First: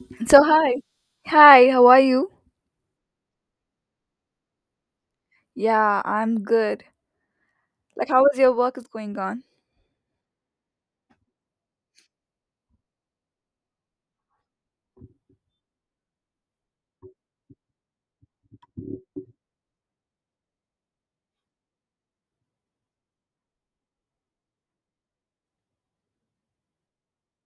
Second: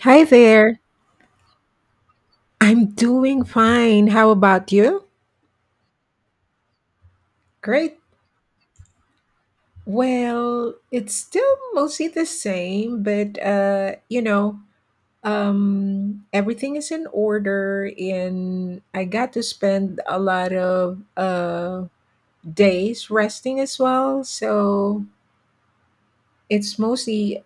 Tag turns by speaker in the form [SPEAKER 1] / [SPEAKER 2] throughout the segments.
[SPEAKER 1] Hi
[SPEAKER 2] So
[SPEAKER 1] there.
[SPEAKER 2] hi. Hi, how are you?
[SPEAKER 1] I'm doing fine. How about you?
[SPEAKER 2] Yeah, I'm good.
[SPEAKER 1] Great.
[SPEAKER 2] Like how is your work is going on?
[SPEAKER 1] Well, it's still mostly the same, but everything is in order, and I got to spend a lot of days resting as well. So it's mostly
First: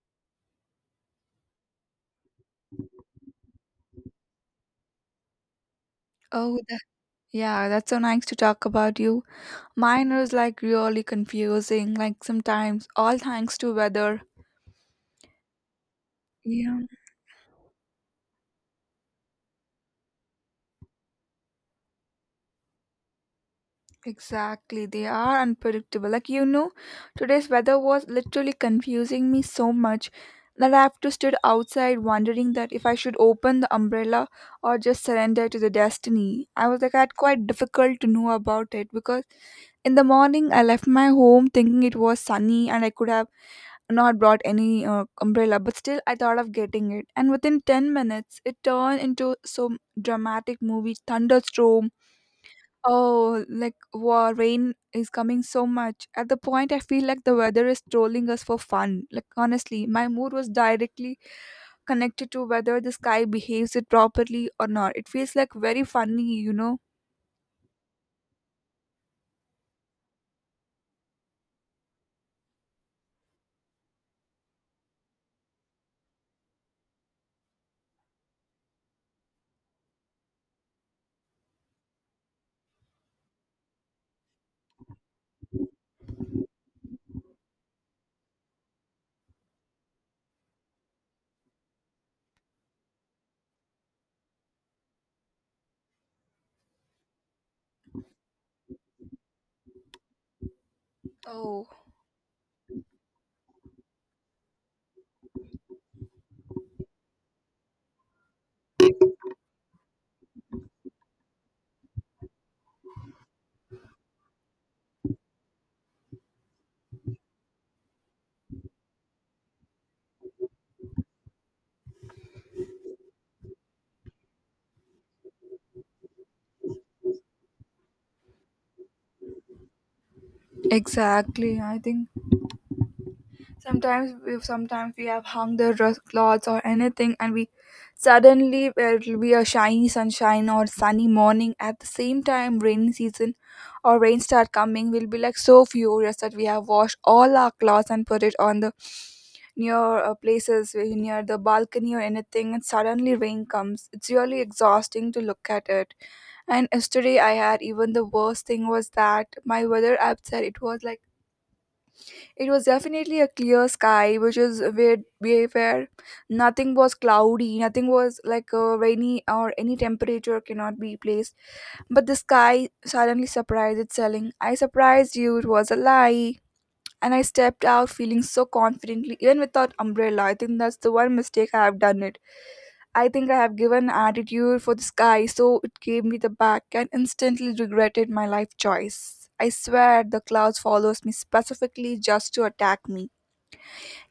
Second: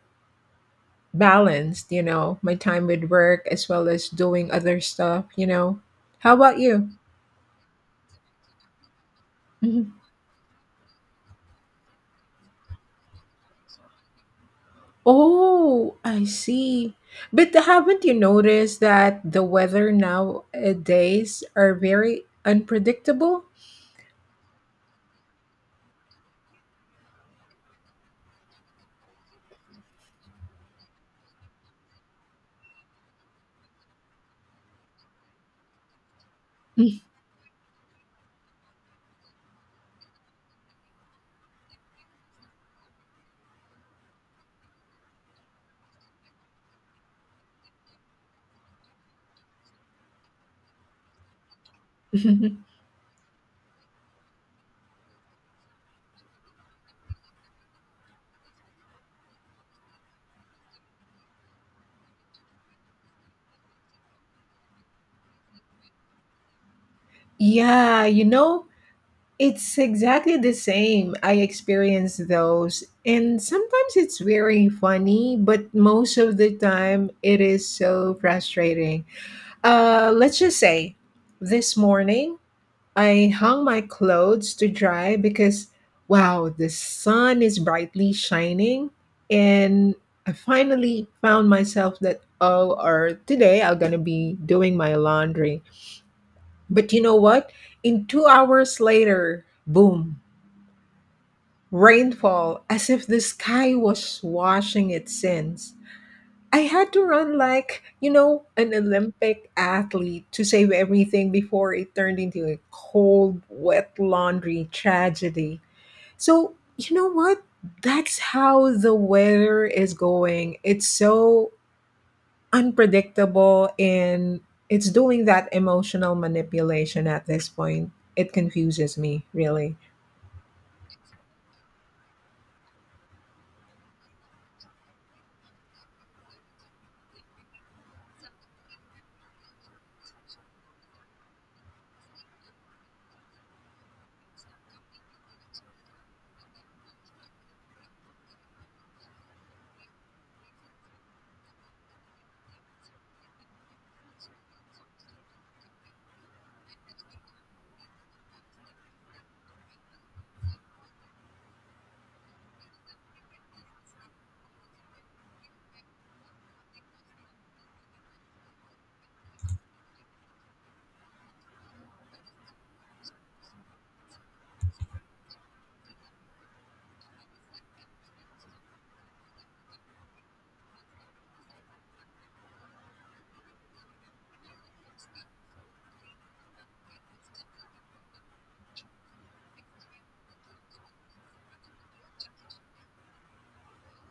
[SPEAKER 1] balanced my time with work as well as doing other stuff. How about
[SPEAKER 2] Oh, that,
[SPEAKER 1] you?
[SPEAKER 2] yeah, that's so nice to talk about you.
[SPEAKER 1] Mm-hmm.
[SPEAKER 2] Mine was like really confusing, like sometimes all thanks to weather.
[SPEAKER 1] Oh, I
[SPEAKER 2] Yeah,
[SPEAKER 1] see. But haven't you noticed that the weather nowadays are very unpredictable?
[SPEAKER 2] exactly. They are unpredictable. Like you know, today's weather was literally confusing me so much that I have to stood outside wondering that if I should open the umbrella or just surrender to the destiny. I was like I had quite difficult to know about it because in the morning, I left my home thinking it was sunny and I could have not brought any umbrella, but still I thought of getting it. And within 10 minutes, it turned into some dramatic movie thunderstorm. Oh, like wow, rain is coming so much. At the point, I feel like the weather is trolling us for fun. Like, honestly, my mood was directly connected to whether the sky behaves it properly or not. It feels like very funny, you know.
[SPEAKER 1] Yeah, it's exactly the same. I experience those. And sometimes it's very funny, but most of the time it is so frustrating. Let's just say this morning I hung my clothes to dry because, wow, the sun is brightly shining. And I finally found myself that, oh, or today I'm going to be doing my laundry. But you know what? In 2 hours later, boom,
[SPEAKER 2] Oh,
[SPEAKER 1] rainfall, as if the sky was washing its sins. I had to run like, an Olympic athlete to save everything before it turned into a cold, wet laundry tragedy. So, you know what? That's how the weather is going. It's so unpredictable and it's doing that emotional manipulation at this point. It confuses me, really.
[SPEAKER 2] exactly. I think Sometimes we have hung the clothes or anything, and we suddenly it'll be a shiny sunshine or sunny morning. At the same time, rainy season or rain start coming. We'll be like so furious that we have washed all our clothes and put it on the near places near the balcony or anything, and suddenly rain comes. It's really exhausting to look at it. And yesterday, I had even the worst thing was that my weather app said it was like it was definitely a clear sky, which is where we were. Nothing was cloudy, nothing was like rainy or any temperature cannot be placed. But the sky suddenly surprised it, I surprised you, it was a lie. And I stepped out feeling so confidently, even without umbrella. I think that's the one mistake I have done it. I think I have given attitude for the sky, so it gave me the back and instantly regretted my life choice. I swear the clouds follows me specifically just to attack me.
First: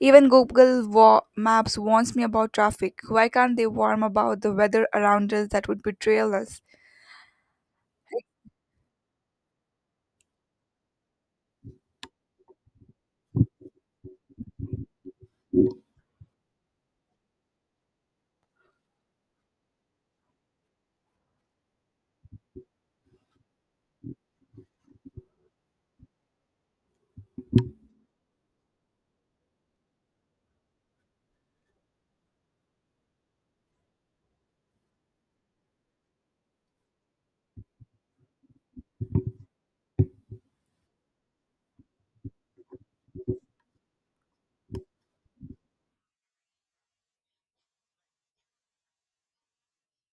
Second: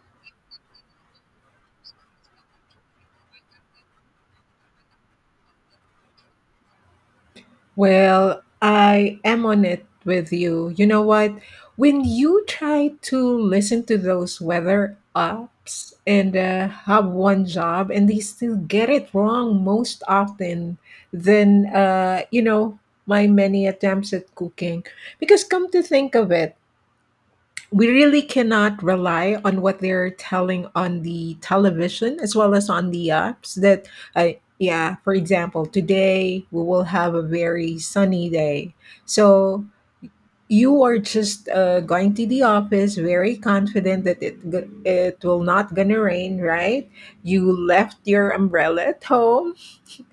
[SPEAKER 2] Even Maps warns me about traffic. Why can't they warn about the weather around us that would betrayal us?
[SPEAKER 1] Well, I am on it with you. You know what? When you try to listen to those weather apps and have one job and they still get it wrong most often, then, uh, you know, my many attempts at cooking. Because come to think of it, we really cannot rely on what they're telling on the television as well as on the apps that uh, yeah, for example, today we will have a very sunny day, so you are just going to the office very confident that it will not gonna rain, right? You left your umbrella at home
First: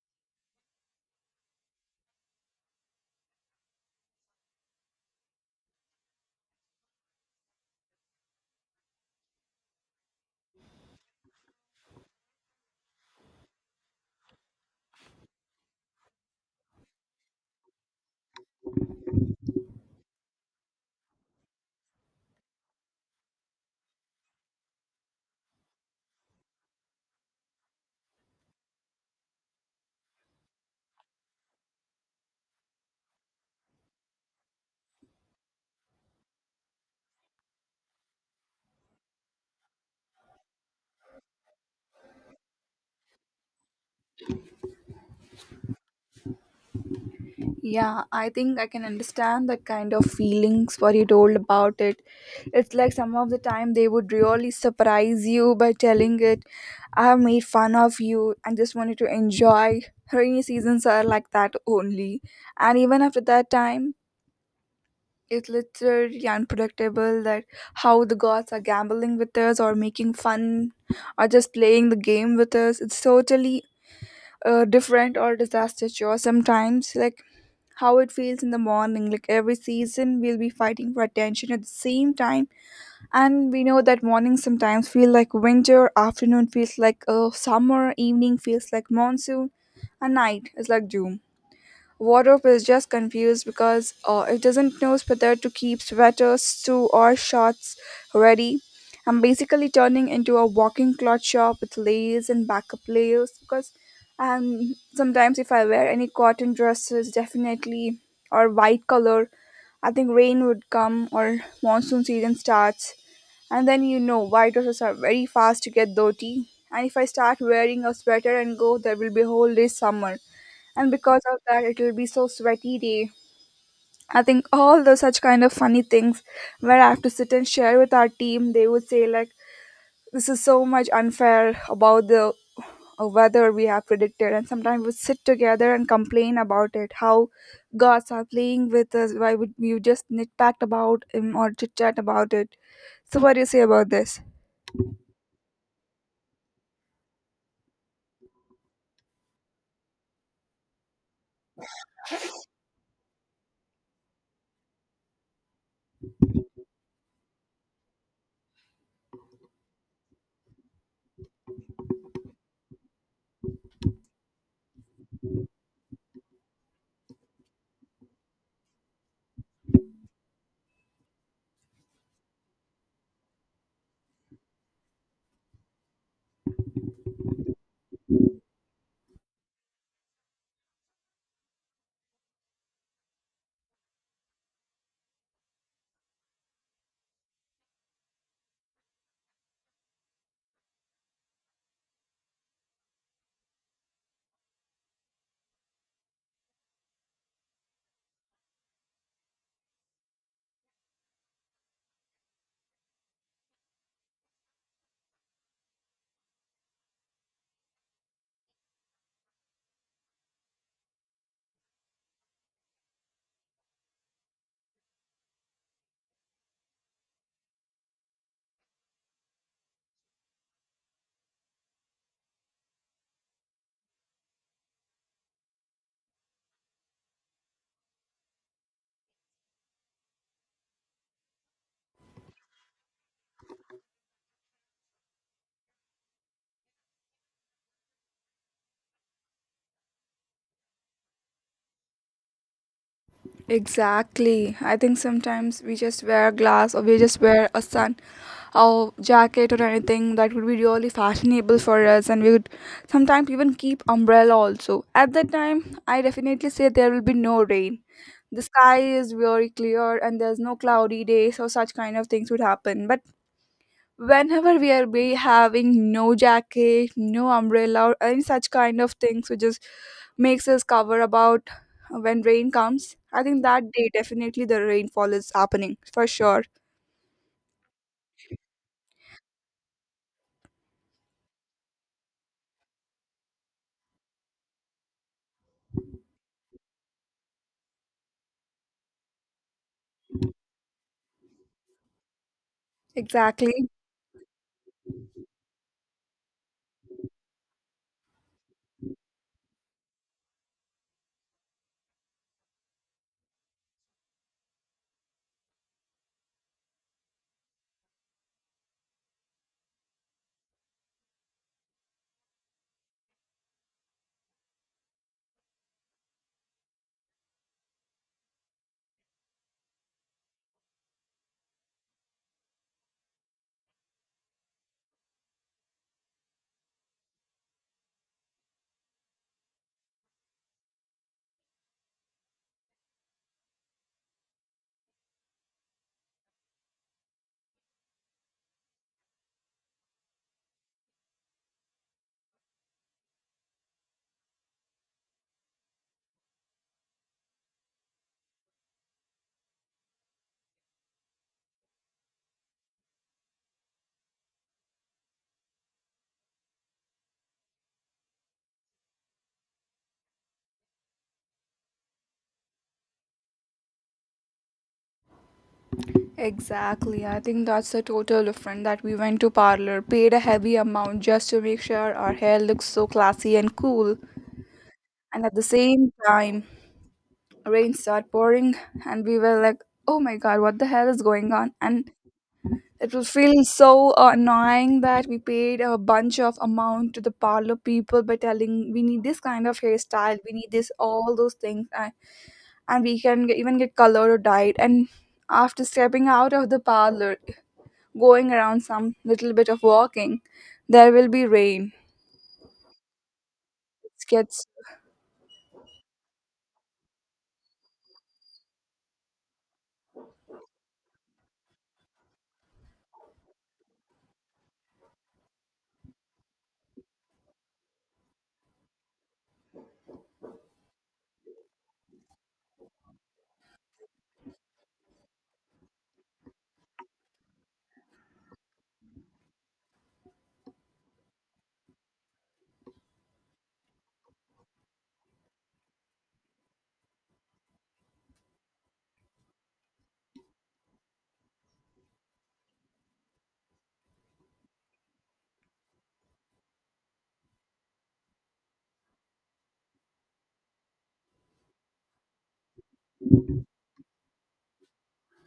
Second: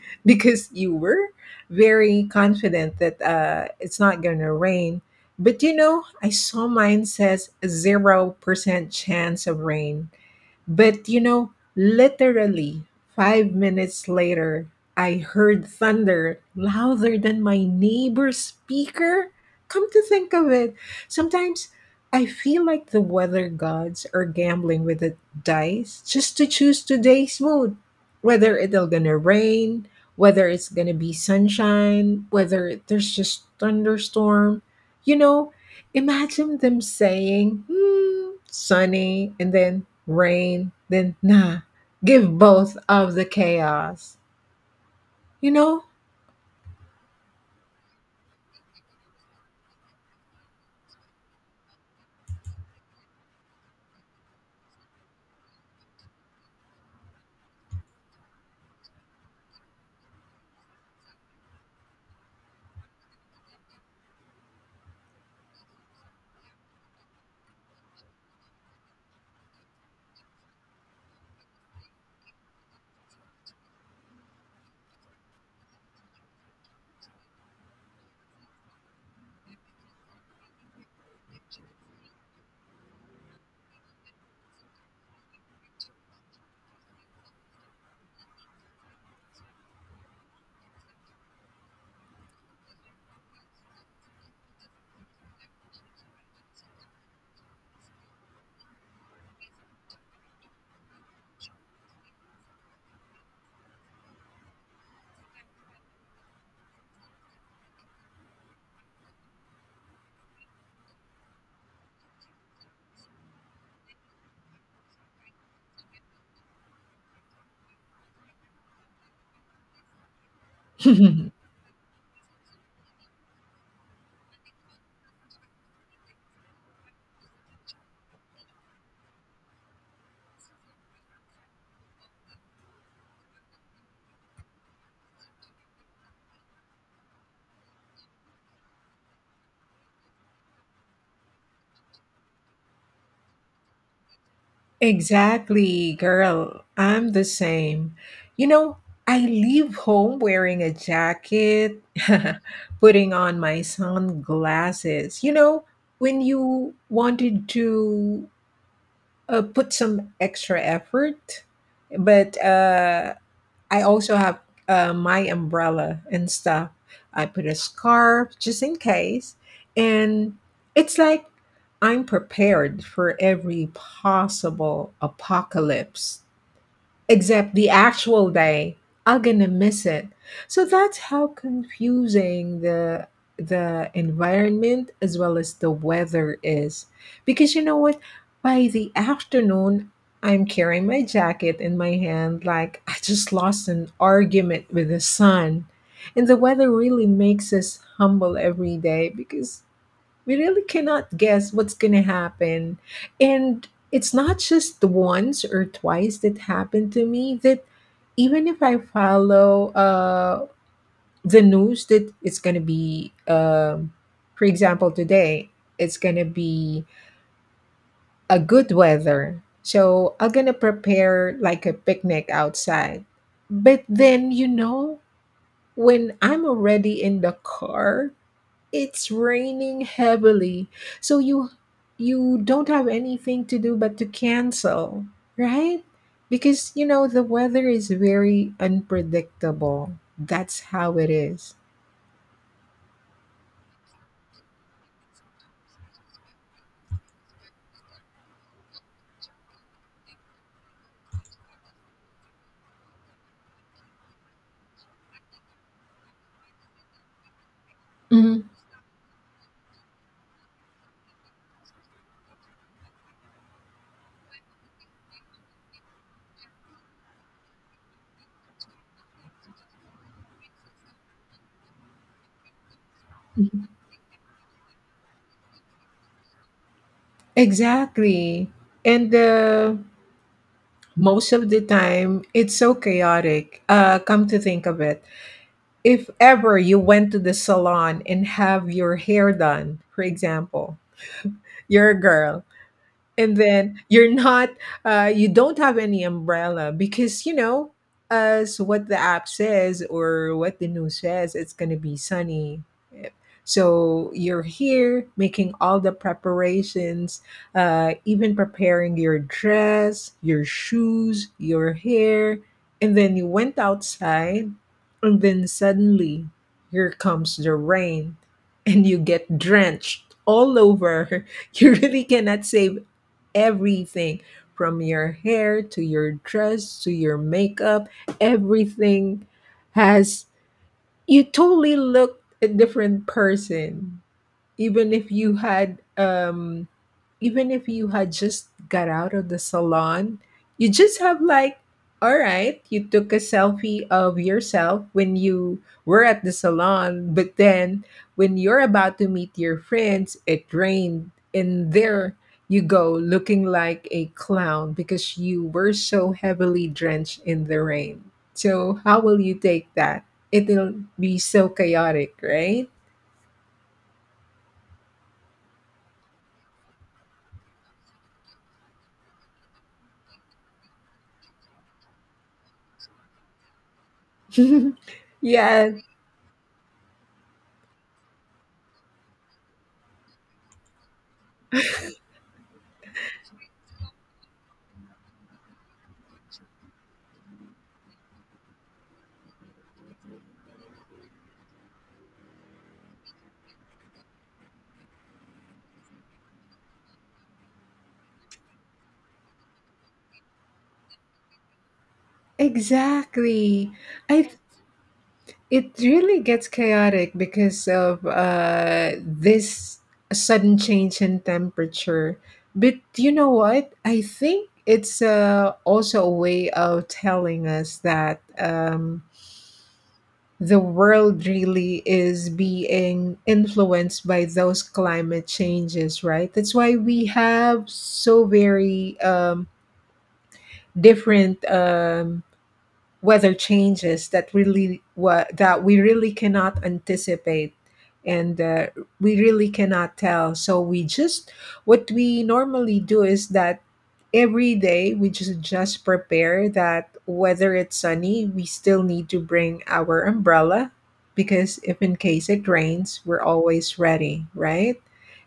[SPEAKER 1] because you were very confident that it's not going to rain. But you know, I saw mine says 0% chance of rain. But you know, literally 5 minutes later, I heard thunder louder than my neighbor's speaker. Come to think of it, sometimes I feel like the weather gods are gambling with the dice just to choose today's mood. Whether it'll gonna rain, whether it's gonna be sunshine, whether there's just thunderstorm. You know, imagine them saying, hmm, sunny, and then rain, then nah, give both of the chaos. You know?
[SPEAKER 2] Yeah, I think I can understand that kind of feelings what you told about it. It's like some of the time they would really surprise you by telling it, I have made fun of you and just wanted to enjoy. Rainy seasons are like that only. And even after that time, it's literally unpredictable that how the gods are gambling with us or making fun or just playing the game with us. It's totally different or disastrous, or sometimes like how it feels in the morning, like every season we'll be fighting for attention at the same time. And we know that mornings sometimes feel like winter, afternoon feels like summer, evening feels like monsoon, and night is like doom. Wardrobe is just confused because it doesn't know whether to keep sweaters, two or shorts ready. I'm basically turning into a walking cloth shop with layers and backup layers because sometimes if I wear any cotton dresses, definitely, or white color, I think rain would come or monsoon season starts. And then you know, white dresses are very fast to get dirty. And if I start wearing a sweater and go, there will be a whole day summer, and because of that it'll be so sweaty day. I think all those such kind of funny things where I have to sit and share with our team, they would say like this is so much unfair about the weather we have predicted. And sometimes we sit together and complain about it, how gods are playing with us, why would you just nitpack about him or chit chat about it. So what do you say about this?
[SPEAKER 1] Exactly, girl. I'm the same. You know, I leave home wearing a jacket, putting on my sunglasses. You know, when you wanted to put some extra effort, but I also have my umbrella and stuff. I put a scarf just in case. And it's like I'm prepared for every possible apocalypse except the actual day I'm gonna miss it. So that's how confusing the environment as well as the weather is, because you know what, by the afternoon I'm carrying my jacket in my hand like I just lost an argument with the sun. And the weather really makes us humble every day because we really cannot guess what's going to happen. And it's not just the once or twice that happened to me that even if I follow the news that it's going to be, for example, today, it's going to be a good weather. So I'm going to prepare like a picnic outside. But then, you know, when I'm already in the car, it's raining heavily, so you don't have anything to do but to cancel, right? Because you know the weather is very unpredictable. That's how it is.
[SPEAKER 2] Exactly, I think sometimes we just wear a glass, or we just wear a sun or jacket or anything that would be really fashionable for us, and we would sometimes even keep umbrella also. At that time I definitely say there will be no rain, the
[SPEAKER 1] Mhm.
[SPEAKER 2] sky is very clear and there's no cloudy day, so such kind of things would happen. But whenever we are be having no jacket, no umbrella or any such kind of things which just makes us cover about, when rain comes I think that day definitely the rainfall is happening for sure.
[SPEAKER 1] Exactly. And most of the time it's so chaotic. Come to think of it, if ever you went to the salon and have your hair done, for example, you're a girl, and
[SPEAKER 2] Exactly.
[SPEAKER 1] then you don't have any umbrella because, you know, as what the app says or what the news says, it's going to be sunny. Yep. So you're here making all the preparations, even preparing your dress, your shoes, your hair, and then you went outside, and then suddenly here comes the rain and you get drenched all over. You really cannot save everything, from your hair to your dress to your makeup, everything has, you totally look a different person. Even if you had even if you had just got out of the salon, you just have like, all right, you took a selfie of yourself when you were at the salon, but then when you're about to meet your friends it rained, and there you go looking like a clown because you were so heavily drenched in the rain. So how will you take that? It'll be so chaotic, right?
[SPEAKER 2] Exactly. I think that's the total difference, that we went to parlor, paid a heavy amount just to make sure our hair looks so classy and cool. And at the
[SPEAKER 1] Yeah.
[SPEAKER 2] same time, rain started pouring and we were like, "Oh my god, what the hell is going on?" And it was feel so annoying that we paid a bunch of amount to the parlor people by telling we need this kind of hairstyle, we need this all those things. And we can get, even get color or dyed. And after stepping out of the parlor, going around some little bit of walking, there will be rain.
[SPEAKER 1] Exactly.
[SPEAKER 2] It
[SPEAKER 1] I th-
[SPEAKER 2] gets
[SPEAKER 1] it really gets chaotic because of this sudden change in temperature. But you know what? I think it's also a way of telling us that the world really is being influenced by those climate changes, right? That's why we have so very different weather changes that that we really cannot anticipate, and we really cannot tell. So we just, what we normally do is that every day we just prepare that whether it's sunny we still need to bring our umbrella, because if in case it rains we're always ready, right?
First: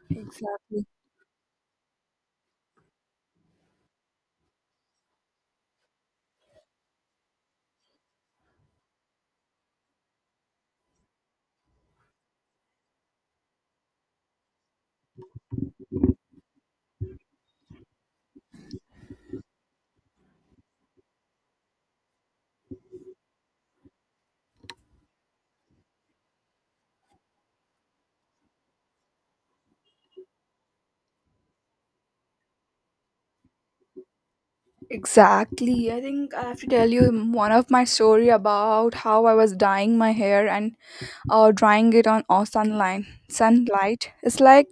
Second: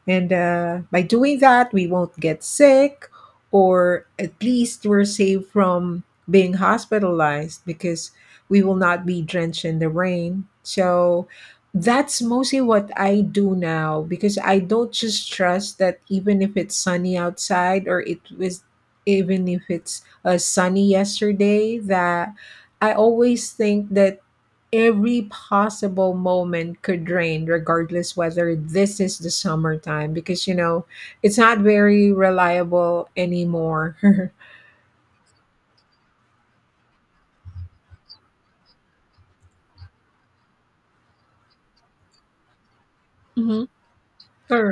[SPEAKER 1] And
[SPEAKER 2] exactly
[SPEAKER 1] by doing that we won't get sick, or at least we're safe from being hospitalized, because we will not be drenched in the rain. So that's mostly what I do now, because I don't just trust that, even if it's sunny outside, or it was, even if it's sunny yesterday, that I always think that every possible moment could rain, regardless whether this is the summertime, because you know it's not very reliable anymore.
[SPEAKER 2] exactly. I think I have to tell you one of my story about how I was dyeing my hair and drying it on sunlight.
[SPEAKER 1] Mm-hmm.
[SPEAKER 2] Sunlight. It's like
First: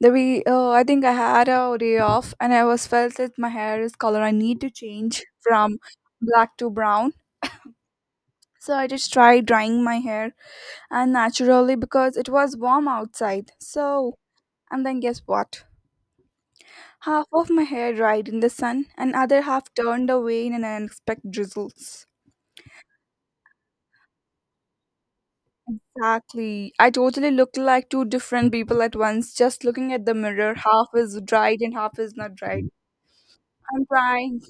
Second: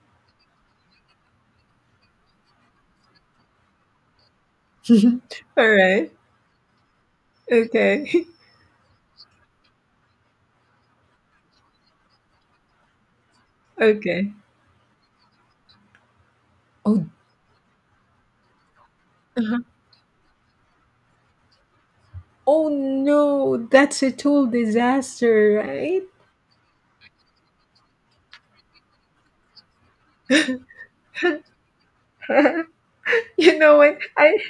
[SPEAKER 2] the we. I think I had a day off, and I was felt that my hair is color. I need to change
[SPEAKER 1] All
[SPEAKER 2] from
[SPEAKER 1] right.
[SPEAKER 2] black to brown.
[SPEAKER 1] Okay.
[SPEAKER 2] So I just tried drying my hair, and naturally because it was warm outside. So,
[SPEAKER 1] Okay.
[SPEAKER 2] and then guess what?
[SPEAKER 1] Oh.
[SPEAKER 2] Half of my hair dried in the sun, and other
[SPEAKER 1] Uh-huh.
[SPEAKER 2] half turned away in an unexpected drizzles.
[SPEAKER 1] Oh no, that's a total disaster, right?
[SPEAKER 2] Exactly. I totally looked like two different people at once, just looking at the mirror. Half is dried and half is not dried.
[SPEAKER 1] You know
[SPEAKER 2] I'm
[SPEAKER 1] what?
[SPEAKER 2] trying.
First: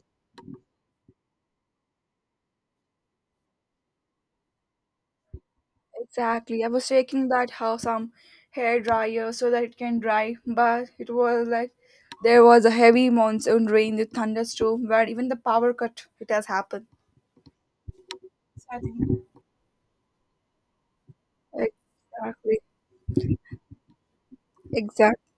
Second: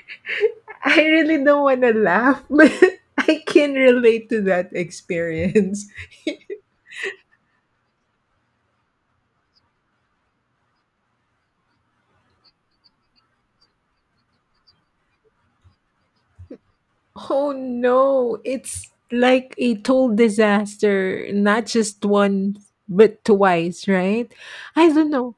[SPEAKER 1] I really don't want to laugh, but I can relate to that experience.
[SPEAKER 2] Exactly. I was taking that house some hair dryer so that it can dry, but it was like there was a heavy monsoon rain with thunderstorm where even the power cut it has happened.
[SPEAKER 1] Oh no,
[SPEAKER 2] So I
[SPEAKER 1] it's
[SPEAKER 2] think.
[SPEAKER 1] like a total disaster, not just once,
[SPEAKER 2] Exactly.
[SPEAKER 1] but twice, right? I don't
[SPEAKER 2] Exactly.
[SPEAKER 1] know.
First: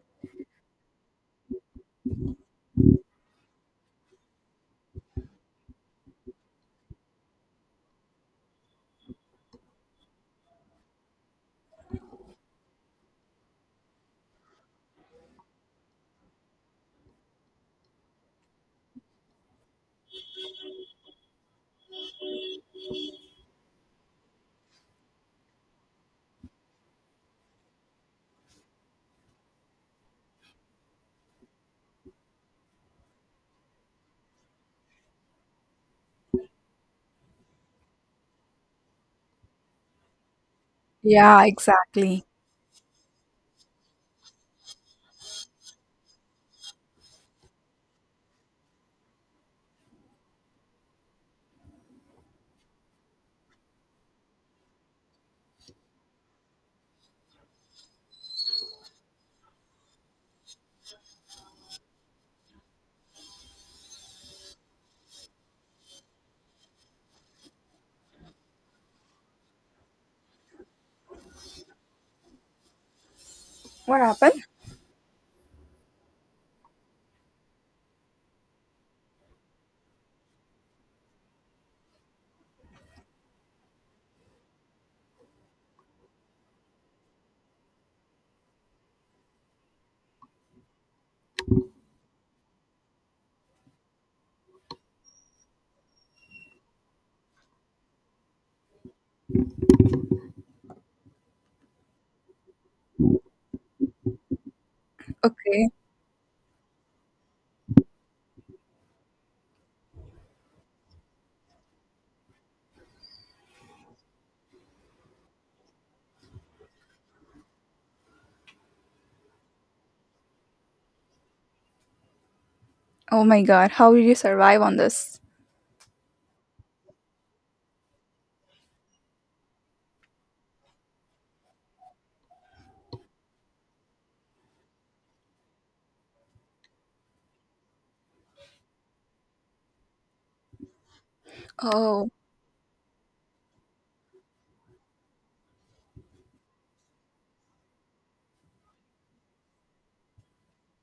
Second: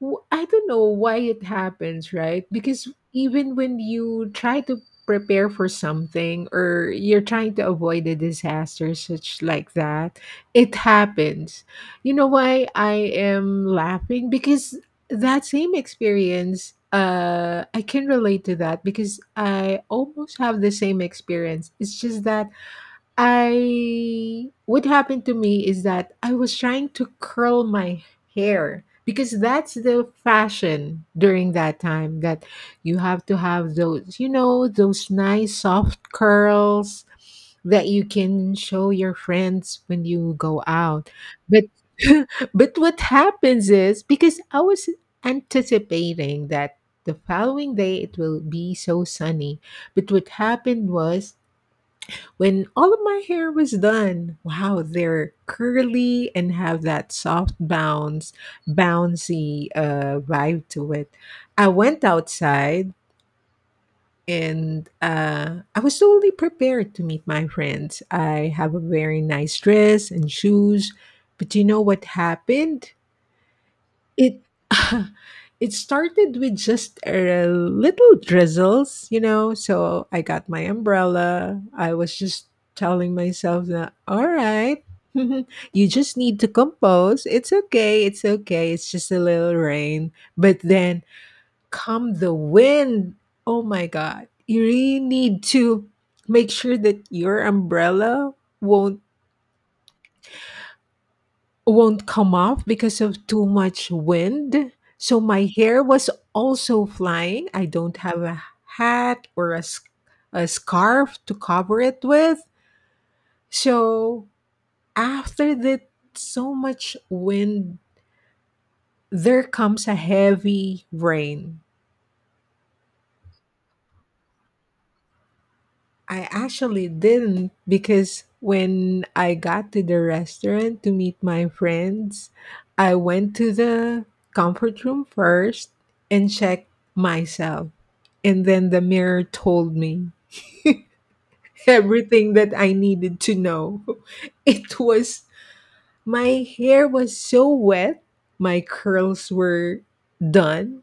[SPEAKER 1] I don't know why it happens, right? Because even when you try to prepare for something, or you're trying to avoid a disaster such like that, it happens. You know why I am laughing? Because that same experience, I can relate to that because I almost have the same experience. It's just that I what happened to me is that I was trying to curl my hair because that's the fashion during that time that you have to have those, you know, those nice soft curls that you can show your friends when you go out.
[SPEAKER 2] Yeah,
[SPEAKER 1] But
[SPEAKER 2] exactly.
[SPEAKER 1] but what happens is because I was anticipating that the following day it will be so sunny, but what happened was when all of my hair was done, wow, they're curly and have that soft bouncy vibe to it. I went outside, and I was totally prepared to meet my friends. I have a very nice dress and shoes, but you know what happened?
[SPEAKER 2] What
[SPEAKER 1] It
[SPEAKER 2] happened?
[SPEAKER 1] It started with just a little drizzles, you know. So I got my umbrella. I was just telling myself that, all right, you just need to compose. It's okay. It's okay. It's just a little rain. But then come the wind. Oh my god. You really need to make sure that your umbrella won't won't come off because of too much wind. So my
[SPEAKER 2] Okay.
[SPEAKER 1] hair was also flying. I don't have a hat or a scarf to cover it with. So after that so much wind, there comes a heavy rain.
[SPEAKER 2] Oh my god, how did you survive on this?
[SPEAKER 1] I actually didn't, because when I got to the restaurant to meet my friends, I went to the comfort room first and checked myself. And then the mirror told me
[SPEAKER 2] Oh,
[SPEAKER 1] everything that I needed to know. It was, my hair was so wet, my curls were done,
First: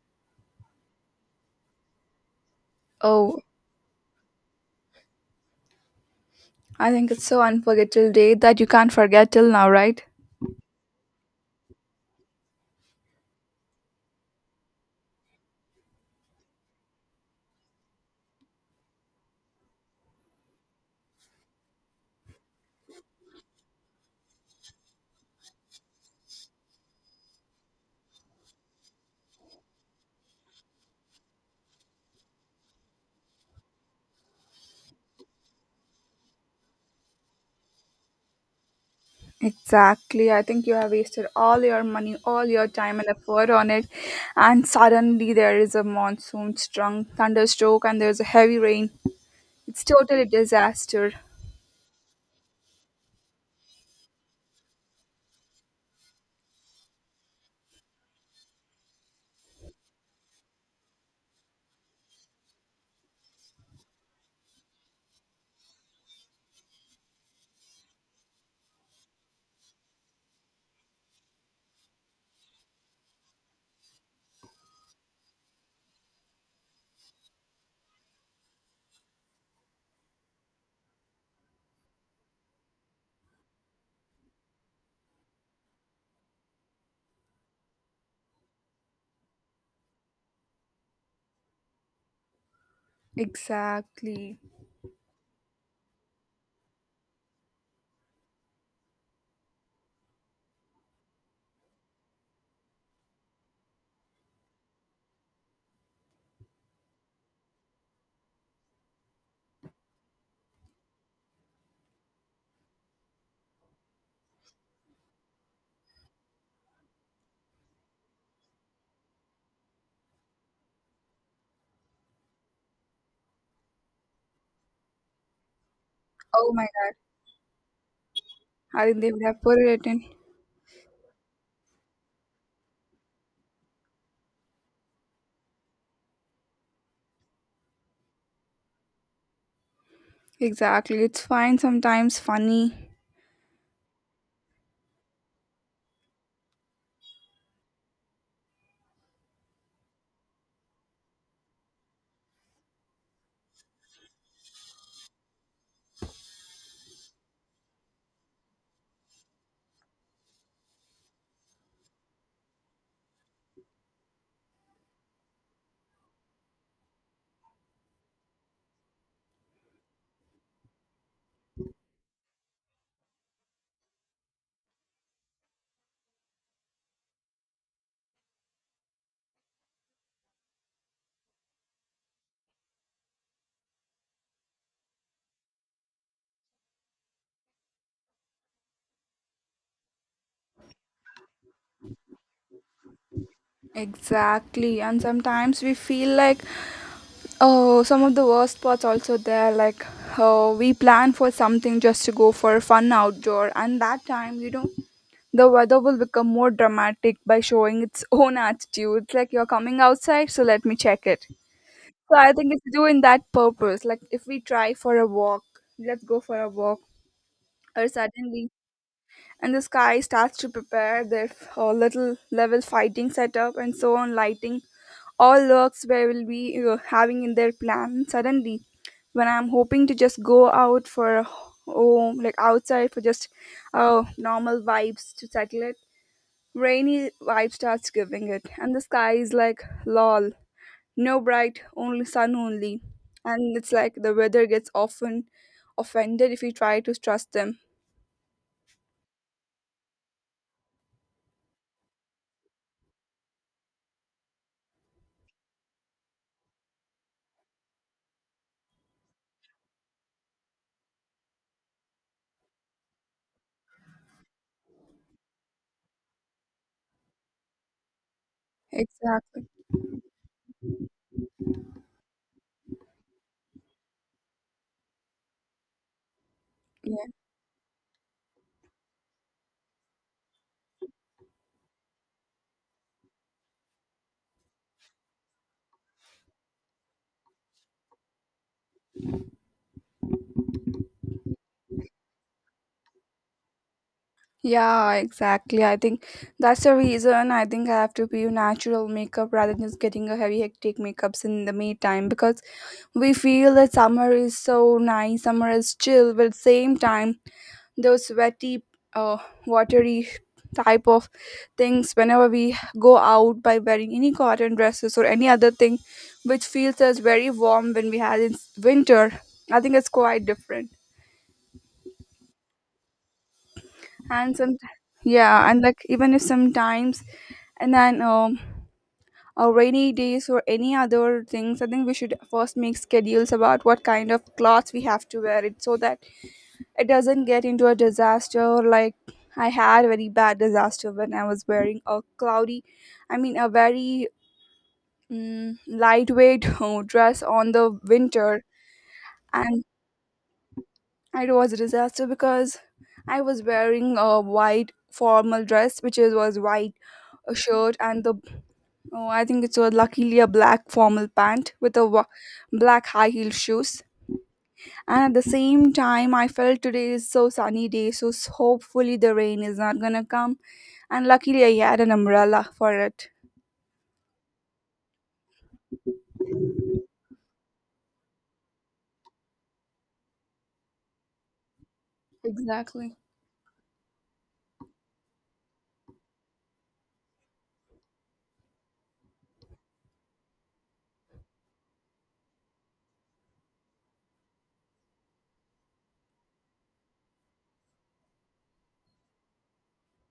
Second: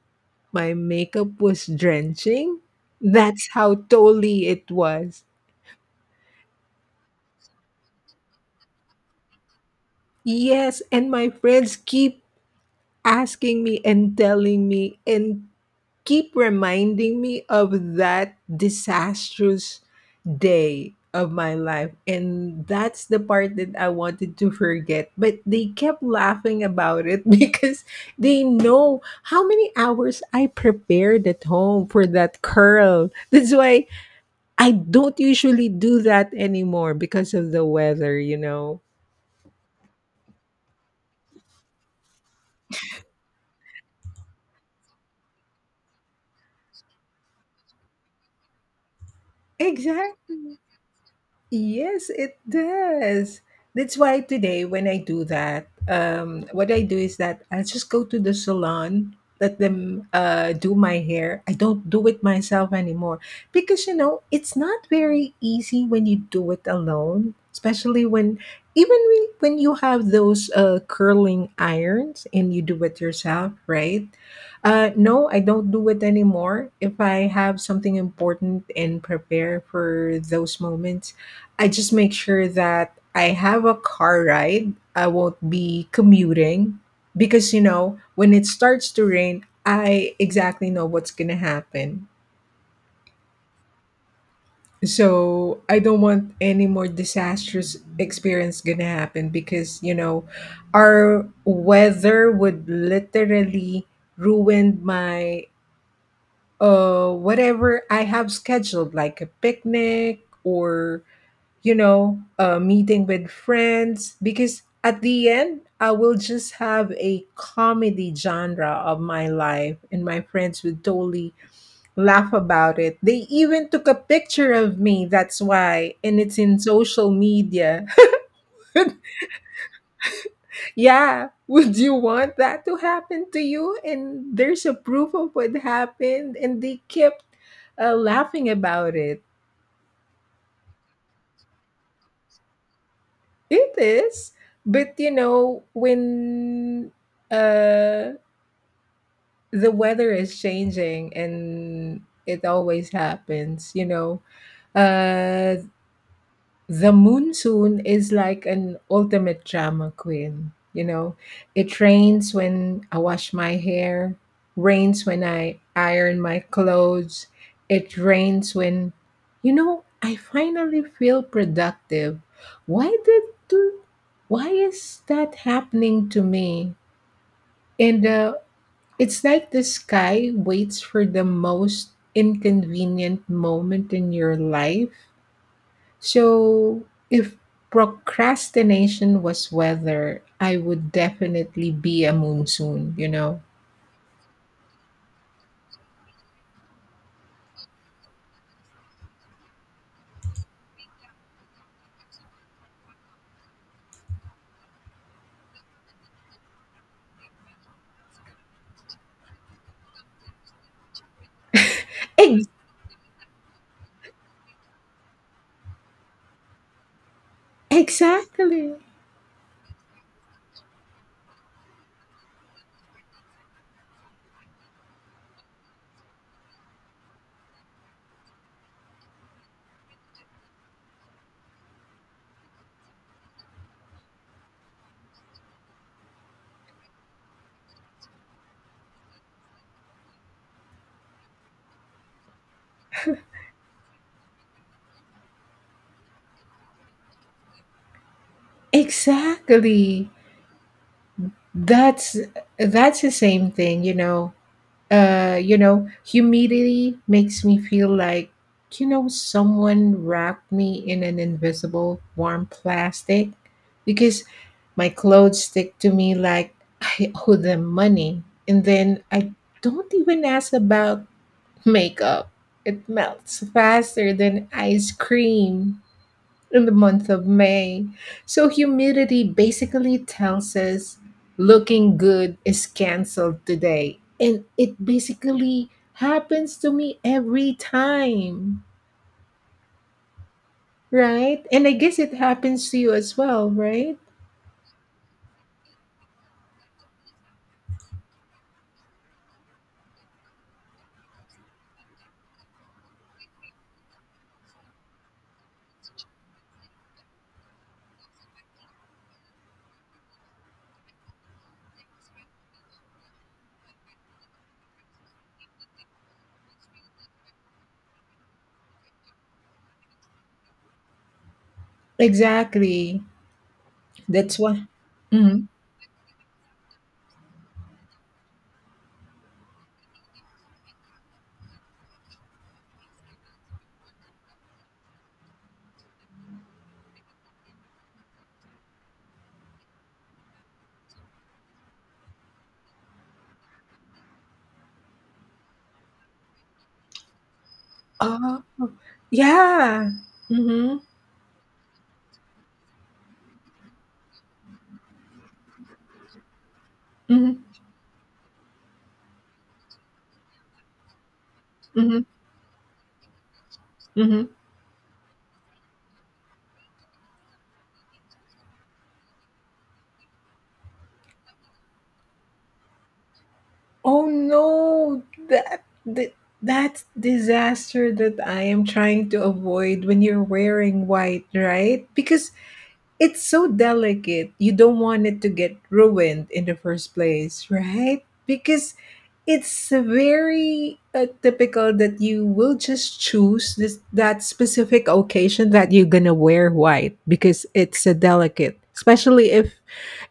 [SPEAKER 1] my makeup was drenching.
[SPEAKER 2] oh,
[SPEAKER 1] That's how totally it was.
[SPEAKER 2] I think it's so unforgettable day that you can't forget till now, right?
[SPEAKER 1] Yes, and my friends keep asking me and telling me and keep reminding me of that disastrous day of my life. And that's the part that I wanted to forget. But they kept laughing about it because they know how many hours I prepared at home for that curl. That's why I don't usually do that anymore, because of the weather, you know.
[SPEAKER 2] Exactly. I think you have wasted all your money, all your time and effort on it, and suddenly there is a monsoon strong thunderstroke and there's a heavy rain. It's totally
[SPEAKER 1] Exactly.
[SPEAKER 2] disaster.
[SPEAKER 1] Yes, it does. That's why today when I do that, what I do is that I just go to the salon, let them do my hair. I don't do it myself anymore, because you know it's not very easy when you do it alone, especially when even when you have those curling irons and you do it yourself, right? No, I don't do it anymore. If I have something important and prepare for those moments, I just make sure that I have a car ride. I won't be commuting because, you know, when it starts to rain, I exactly know what's going to happen.
[SPEAKER 2] Exactly.
[SPEAKER 1] So I don't want any more disastrous experience going to happen because, you know, our weather would literally ruin my whatever I have scheduled like a picnic or you know, meeting with friends, because at the end, I will just have a comedy genre of my life, and my friends would totally laugh about it. They even took a picture of me, that's why, and it's
[SPEAKER 2] Oh
[SPEAKER 1] in
[SPEAKER 2] my god.
[SPEAKER 1] social media.
[SPEAKER 2] I think they would have put it in.
[SPEAKER 1] Yeah, would you want that to happen to you? And there's a proof of what happened, and they kept laughing about it.
[SPEAKER 2] Exactly. It's fine, sometimes funny.
[SPEAKER 1] It is, but you know, when uh the weather is changing and it always happens, you know. Uh, the monsoon is like an ultimate drama queen, you know. It rains when I wash my hair, rains when I iron my clothes, it rains when, you know, I finally feel productive. Why did do, why is that happening to me? And It's like the sky waits for the most inconvenient moment in your life. So, if procrastination was weather, I would definitely be a monsoon, you know?
[SPEAKER 2] Exactly. And sometimes we feel like, oh, some of the worst parts also there. Like, oh, we plan for something just to go for a fun outdoor. And that time, you know, the weather will become more dramatic by showing its own attitude. It's like, you're coming outside, so let me check it. So I
[SPEAKER 1] Ex-
[SPEAKER 2] think it's doing that purpose. Like, if we try for a walk, let's go for a walk. Or suddenly
[SPEAKER 1] exactly.
[SPEAKER 2] and the sky starts to prepare their little level fighting setup and so on lighting all works where will be having in their plan. Suddenly when I'm hoping to just go out for, oh, like outside for just normal vibes to settle it, rainy vibe starts giving it, and the sky is like lol, no bright only, sun only. And it's like the weather gets often offended if you try to trust them.
[SPEAKER 1] Exactly. That's that's the same thing, you know. You know, humidity makes me feel like, you know, someone wrapped me in an invisible warm plastic because my clothes stick to me like I owe them money. And then I
[SPEAKER 2] Exactly.
[SPEAKER 1] don't even ask about makeup, it melts faster than ice cream in the
[SPEAKER 2] Yeah.
[SPEAKER 1] month of May. So humidity basically tells us looking good is canceled today. And it basically happens to me every time, right? And I guess it happens to you as well, right?
[SPEAKER 2] Yeah, exactly. I think that's the reason, I think I have to be natural makeup rather than just getting a heavy hectic makeups in the meantime, because we feel that summer is so nice, summer is chill, but at the same time those sweaty uh watery type of things whenever we go out by wearing any cotton dresses or any other thing which feels as very warm when we had in winter. I think it's quite different.
[SPEAKER 1] Exactly.
[SPEAKER 2] And
[SPEAKER 1] That's
[SPEAKER 2] some,
[SPEAKER 1] why. Mhm.
[SPEAKER 2] yeah, and like even if sometimes, and then rainy days or any other things, I think we should first make schedules about what kind of clothes we have to wear it, so that it doesn't get into a disaster. Like I had a very bad disaster when I was wearing a cloudy, I mean a very lightweight dress on the
[SPEAKER 1] Oh,
[SPEAKER 2] winter. And
[SPEAKER 1] yeah. Mm-hmm.
[SPEAKER 2] it was a disaster because I was wearing a white formal dress which is was white, a
[SPEAKER 1] Mm-hmm.
[SPEAKER 2] shirt, and the, oh, I think it's a luckily a black formal pant with a
[SPEAKER 1] Mm-hmm.
[SPEAKER 2] black high heel shoes.
[SPEAKER 1] Mm-hmm.
[SPEAKER 2] And at the same time, I felt today is so sunny day, so hopefully the rain is not gonna come. And luckily, I had an umbrella for it.
[SPEAKER 1] Oh no, that, that that's disaster that I am trying to avoid when you're wearing white, right? Because
[SPEAKER 2] Exactly.
[SPEAKER 1] it's so delicate. You don't want it to get ruined in the first place, right? Because it's very typical that you will just choose this that specific occasion that you're gonna wear white because it's a delicate, especially if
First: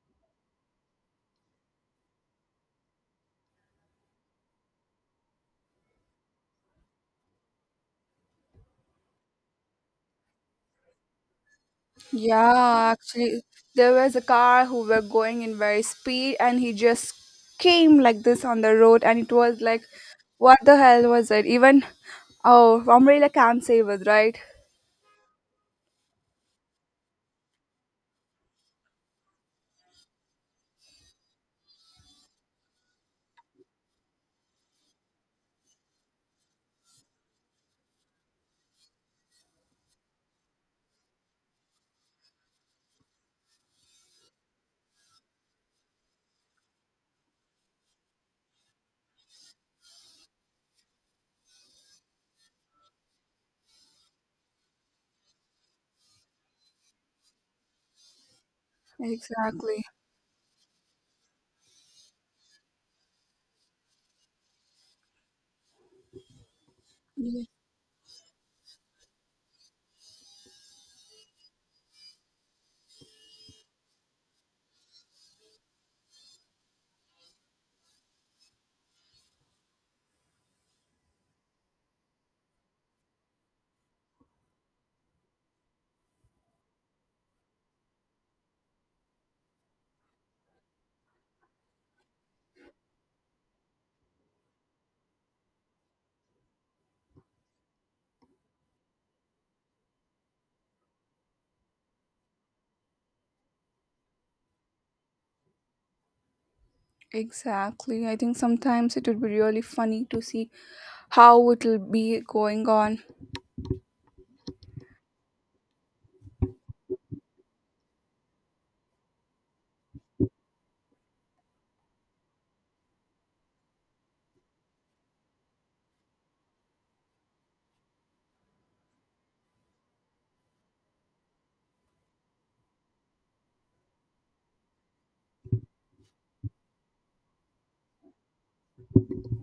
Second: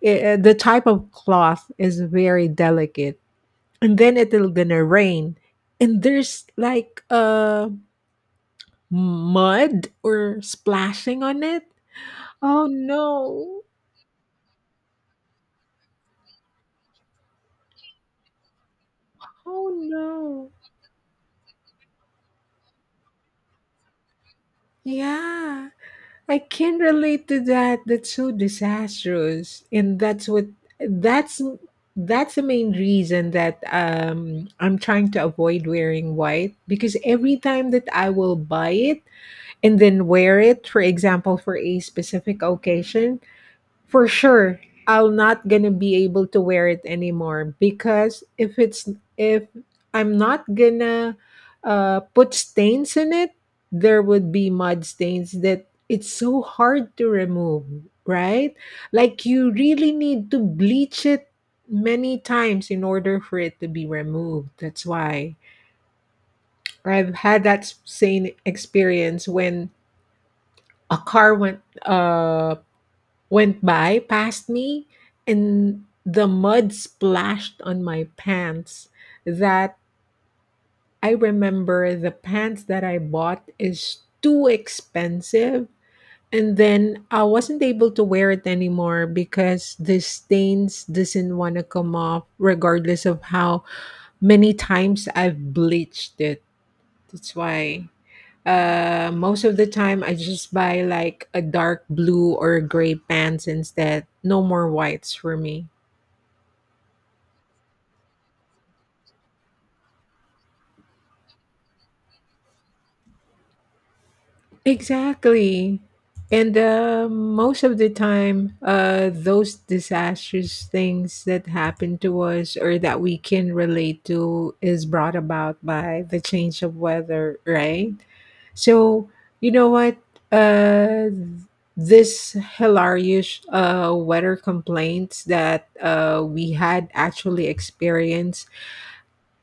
[SPEAKER 1] the type of cloth is very delicate and then it'll gonna rain and there's like mud or splashing on it. Oh
[SPEAKER 2] Yeah, actually,
[SPEAKER 1] no,
[SPEAKER 2] there was a car who were going in very speed, and he just came like this on the road, and it was
[SPEAKER 1] oh
[SPEAKER 2] like,
[SPEAKER 1] no,
[SPEAKER 2] what the hell was it? Even oh, umbrella can't save us, right?
[SPEAKER 1] yeah, I can relate to that. That's so disastrous, and that's what that's that's the main reason that I'm trying to avoid wearing white, because every time that I will buy it and then wear it for example for a specific occasion. For sure, I'll not gonna be able to wear it anymore because if it's if I'm not gonna put stains in it, there would be mud stains that it's so hard to remove, right? Like you
[SPEAKER 2] Exactly.
[SPEAKER 1] really need to bleach it many times in order for it to be removed. That's why I've had that same experience when a car went by past me and the mud splashed on my pants that I remember the pants that I bought is too expensive and then I wasn't able to wear it anymore because the stains doesn't want to come off regardless of how many times I've bleached it. That's why most of the time, I just buy like a dark blue or gray pants instead. No more whites for me.
[SPEAKER 2] Exactly. I think sometimes it would be really funny to see how it'll be going on.
[SPEAKER 1] Exactly. And most of the time, those disastrous things that happen to us or that we can relate to is brought about by the change of weather, right? So, you know what? Uh, this hilarious weather complaints that we had actually experienced.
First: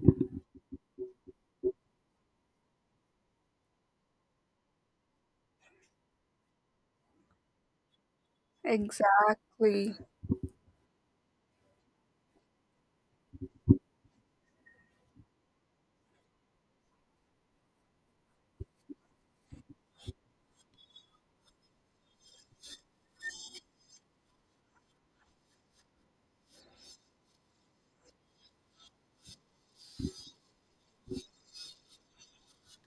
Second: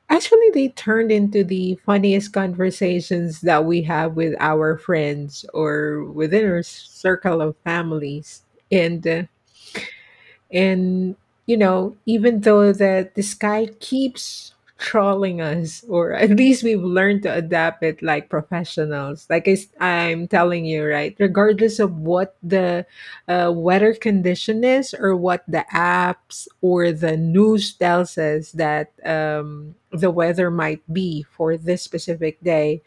[SPEAKER 1] Actually, they turned into the funniest conversations that we have with our friends or within our circle of families. And uh,
[SPEAKER 2] Exactly.
[SPEAKER 1] and you know even though that the sky keeps trolling us or at least we've learned to adapt it like professionals like I, am telling you right regardless of what the weather condition is or what the apps or the news tells us that the weather might be for this specific day.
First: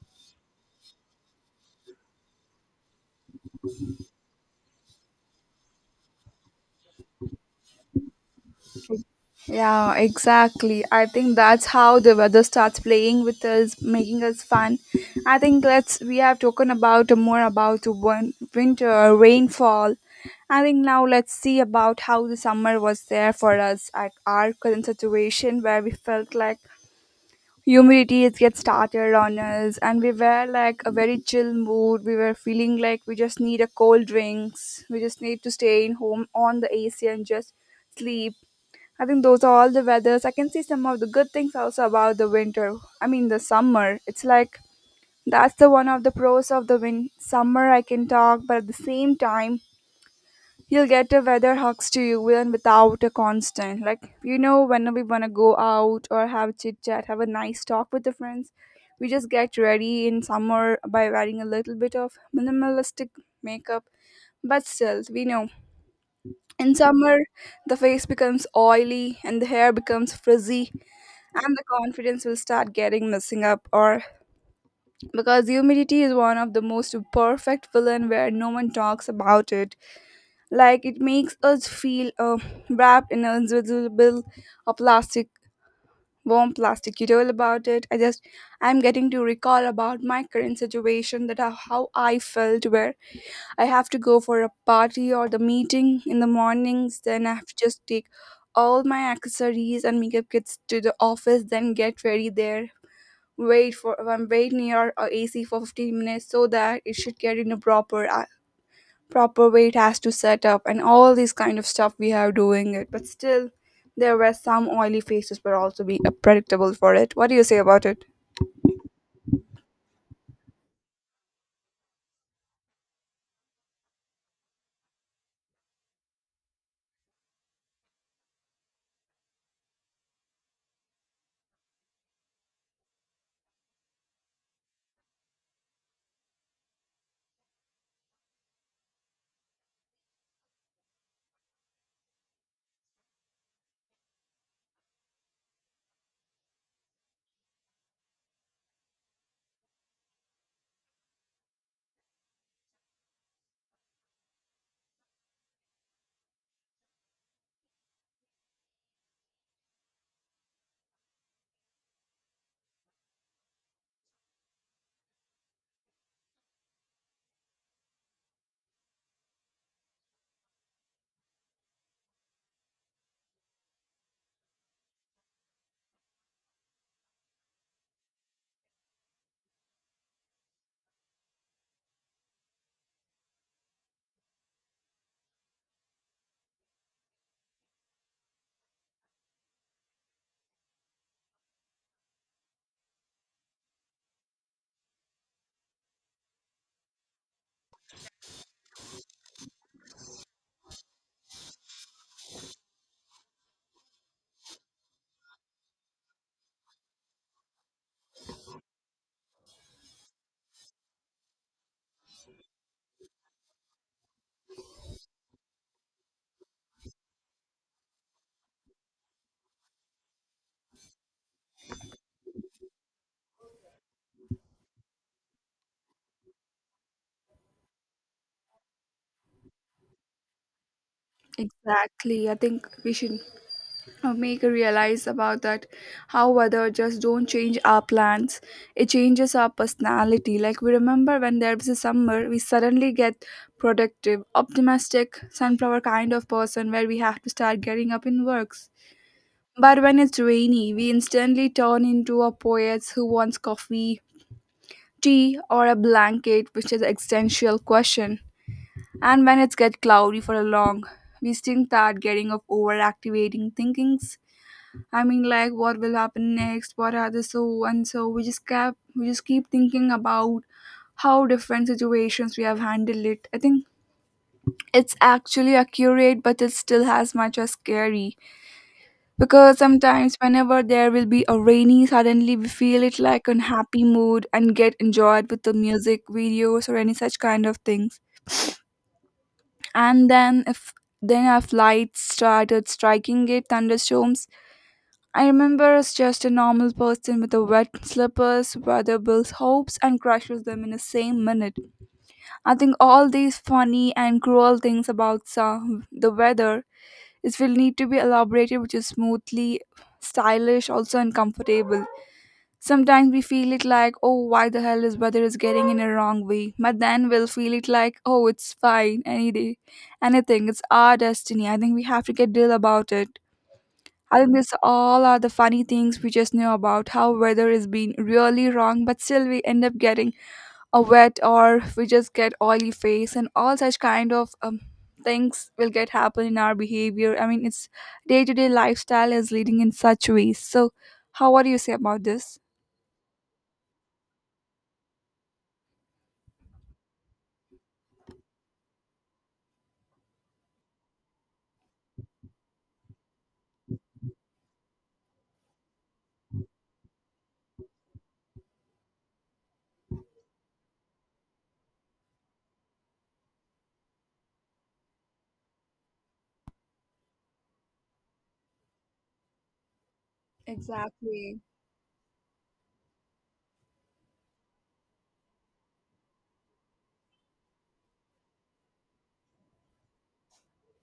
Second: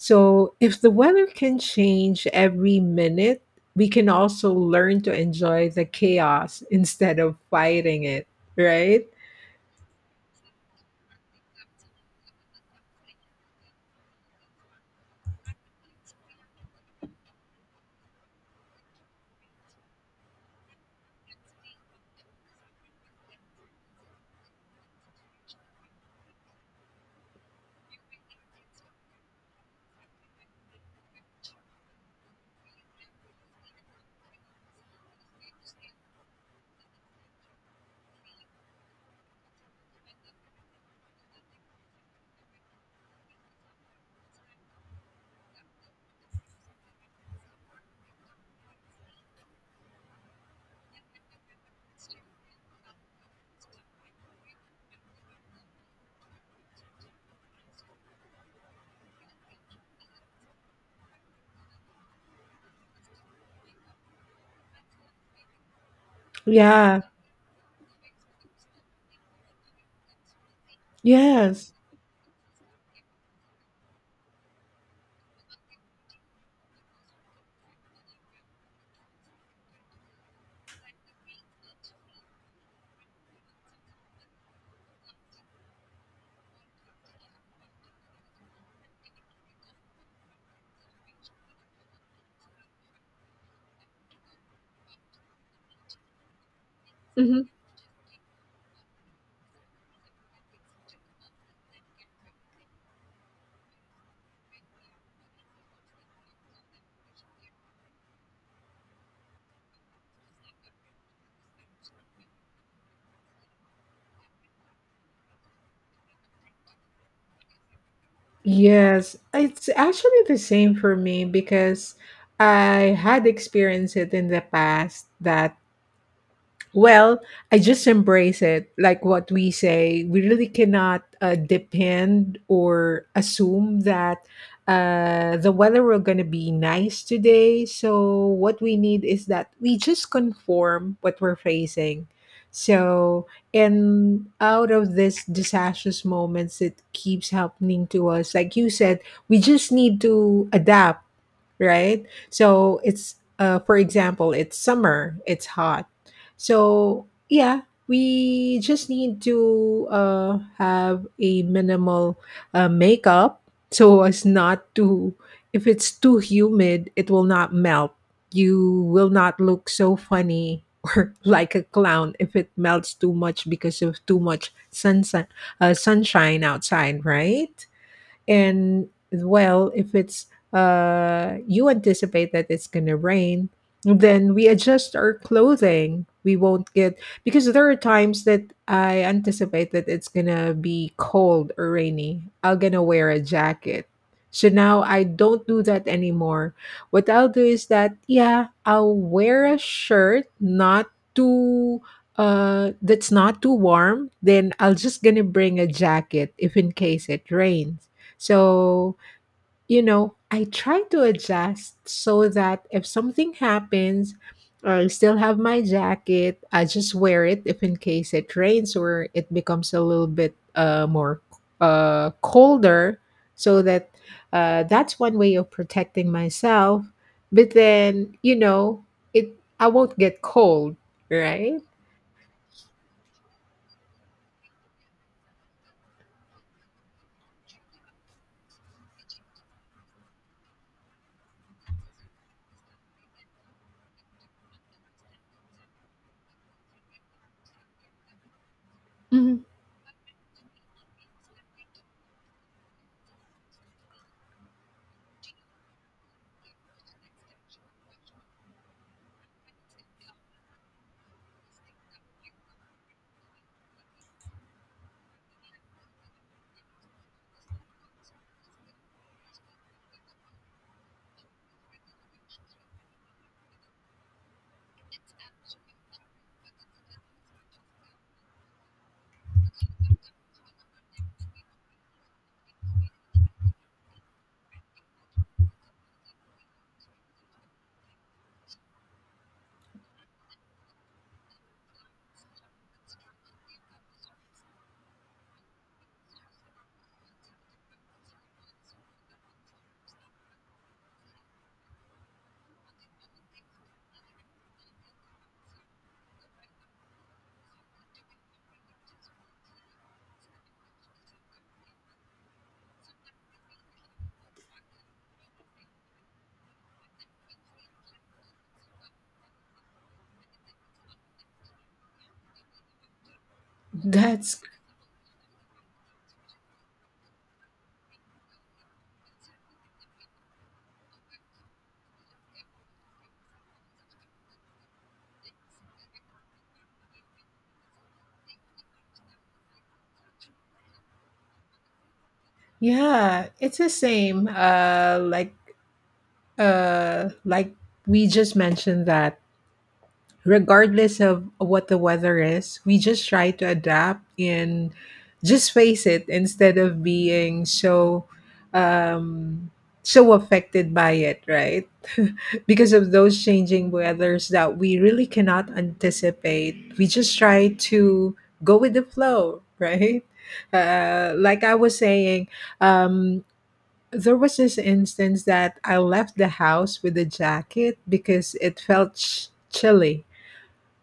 [SPEAKER 1] So, if the weather can change every minute, we can also learn to enjoy the chaos instead of fighting it, right?
[SPEAKER 2] Yeah, exactly. I think that's how the weather starts playing with us, making us fun. I think let's we have talked about more about the winter rainfall. I think now let's see about how the summer was there for us at our current situation where we felt like humidity is get started on us, and we were like a very chill mood. We were feeling like we just need a cold drinks, we just need to stay in home on the AC and just sleep. I think those are all the weathers. I can see some of the good things also about the winter, I mean the summer. It's like that's the one of the pros of the win summer I can talk, but at the same time he'll get a weather hugs to you even without a constant. Like, you know, when we want to go out or have chit chat, have a nice talk with the friends, we just get ready in summer by wearing a little bit of minimalistic makeup. But still, we know in
[SPEAKER 1] Yeah,
[SPEAKER 2] summer the face becomes oily and the hair becomes frizzy and the
[SPEAKER 1] yes.
[SPEAKER 2] confidence will start getting messing up, or because humidity is one of the most perfect villain where no one talks about it. Like it makes us feel wrapped in an invisible a plastic, warm plastic. You told about it. I just, I'm getting to recall about my current situation that how I felt, where I have to go for a party or the meeting in the mornings. Then I
[SPEAKER 1] Hmm.
[SPEAKER 2] have to just take all my accessories and makeup kits to the office. Then get ready there. Wait near a AC for 15 minutes so that it should get in a proper proper way. It has to set up and all these kind of stuff we have doing it, but still there were some oily faces were also be predictable for it. What do you say about it?
[SPEAKER 1] Yes, it's actually the same for me because I had experienced it in the past that, well, I just embrace it. Like what we say, we really cannot depend or assume that the weather will going to be nice today. So, what we need is that we just conform what we're facing. So, and out of this disastrous moments, it keeps happening to us. Like you said, we just need to adapt, right? So it's for example, it's summer, it's hot. So yeah, we just need to have a minimal makeup so as not to. If it's too humid, it will not melt. You will not look so funny or like a clown if it melts too much because of too much sunshine, sunshine outside, right? And well, if it's you anticipate that it's gonna rain, then we adjust our clothing. We won't get because there are times that I anticipate that it's gonna be cold or rainy. I'm gonna wear a jacket. So now I don't do that anymore. What I'll do is that yeah, I'll wear a shirt, not too that's not too warm, then I'll just gonna bring a jacket if in case it rains. So, you know, I try to adjust so that if something happens, I still have my jacket. I just wear it if in case it rains or it becomes a little bit more colder. So that that's one way of protecting myself. But then, you know, it I won't get cold, right?
[SPEAKER 2] Exactly. I think we should make a realize about that how weather just don't change our plans. It changes our personality. Like we remember when there was a summer, we suddenly get productive, optimistic, sunflower kind of person where we have to start getting up in works.
[SPEAKER 1] Mhm.
[SPEAKER 2] But when it's rainy, we instantly turn into a poets who wants coffee, tea, or a blanket, which is existential question. And when it's get cloudy for a long, we still start getting of overactivating thinkings. I mean, like what will happen next? What are the so and so? We just keep thinking about how different situations we have handled it. I think it's actually accurate, but it still has much as scary. Because sometimes, whenever there will be a rainy, suddenly we feel it like an happy mood and get enjoyed with the music videos or any such kind of things. And then, if then our lights started striking it, thunderstorms. I remember as just a normal person with a wet slippers, weather builds hopes and crushes them in the same minute. I think all these funny and cruel things about some, the weather is will need to be elaborated, which is smoothly, stylish, also and comfortable. Sometimes we feel it like, oh, why the hell is weather is getting in a wrong way? But then we'll feel it like, oh, it's fine any day, anything. It's our destiny. I think we have to get deal about it. I think
[SPEAKER 1] That's
[SPEAKER 2] this all are the funny things we just know about how weather is being really wrong, but still we end up getting a wet, or we just get oily face and all such kind of things will get happen in our behavior. I mean, it's day to day lifestyle is leading in such ways. So, how what do you say about this?
[SPEAKER 1] yeah, it's the same. Like we just mentioned that regardless of what the weather is, we just try to adapt and just face it instead of being um so affected by it, right? Because of those changing weathers that we really cannot anticipate, we just try to go with the flow. Right.
[SPEAKER 2] Exactly.
[SPEAKER 1] Like I was saying, um there was this instance that I left the house with a jacket because it felt chilly.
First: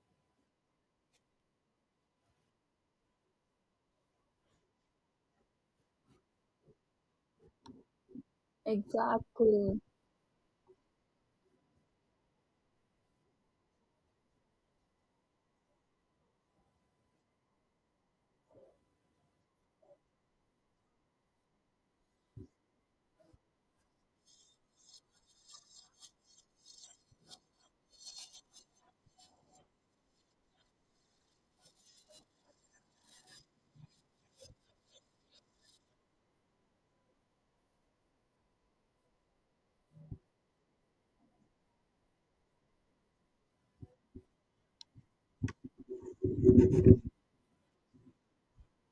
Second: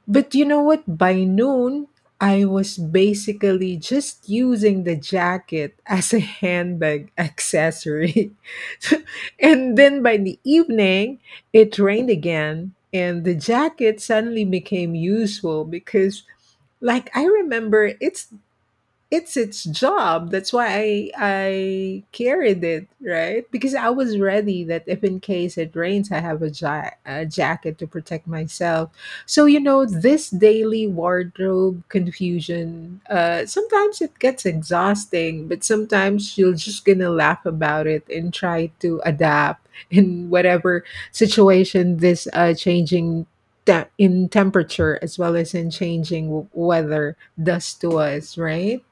[SPEAKER 1] But you know what? By noon, I was basically just using the jacket as a handbag accessory. And
[SPEAKER 2] Exactly.
[SPEAKER 1] then by the evening, it rained again, and the jacket suddenly became useful because, like, I remember it's its job. That's why I carried it, right? Because I was ready that if in case it rains, I have a jacket to protect myself. So you know, this daily wardrobe confusion. Sometimes it gets exhausting, but sometimes you're just gonna laugh about it and try to adapt in whatever situation this changing. In temperature as well as in changing weather does to us, right?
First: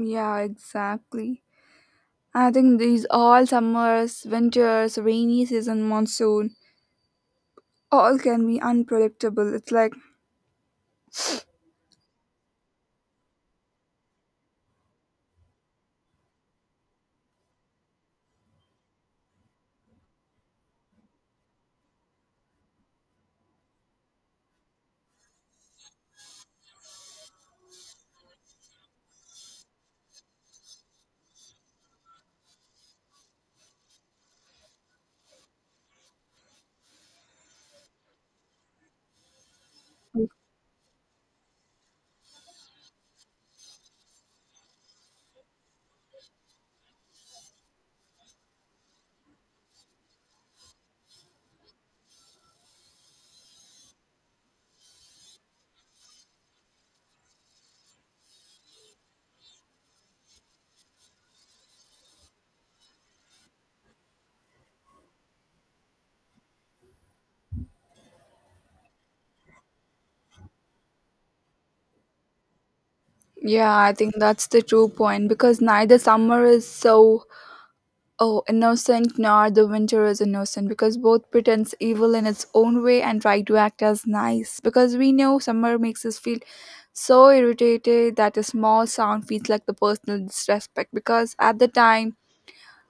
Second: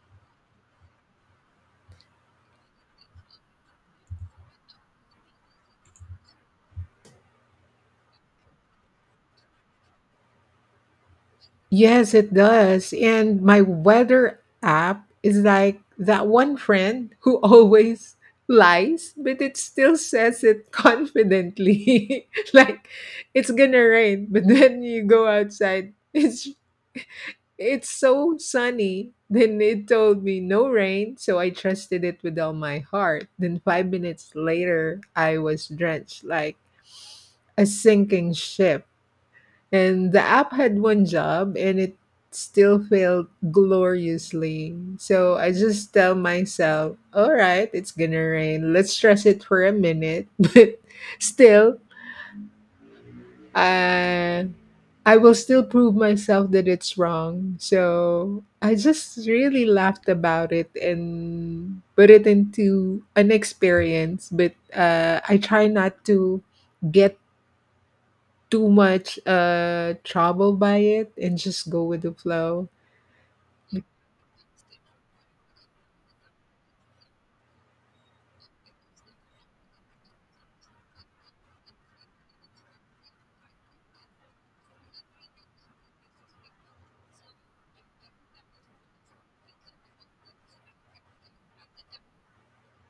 [SPEAKER 2] Yeah, exactly. I think these all summers, winters, rainy season, monsoon, all can be unpredictable. It's like,
[SPEAKER 1] Yes, it does. And my weather app is like that one friend who always lies, but it still says it confidently. Like it's gonna rain, but then you go outside, it's so sunny. Then it told me no rain, so I trusted it with all my heart. Then 5 minutes later, I was drenched like a sinking ship. And the app had one job and it still failed gloriously. So I just tell myself, all right, it's gonna rain. Let's stress it for a minute. But still, uh, I will still prove myself that it's wrong. So I just really laughed about it and put it into an experience. But I try not to get too much trouble by it and just go with the flow.
[SPEAKER 2] yeah, I think that's the true point because neither summer is so oh innocent nor the winter is innocent, because both pretends evil in its own way and try to act as nice. Because we know summer makes us feel so irritated that a small sound feels like the personal disrespect, because at the time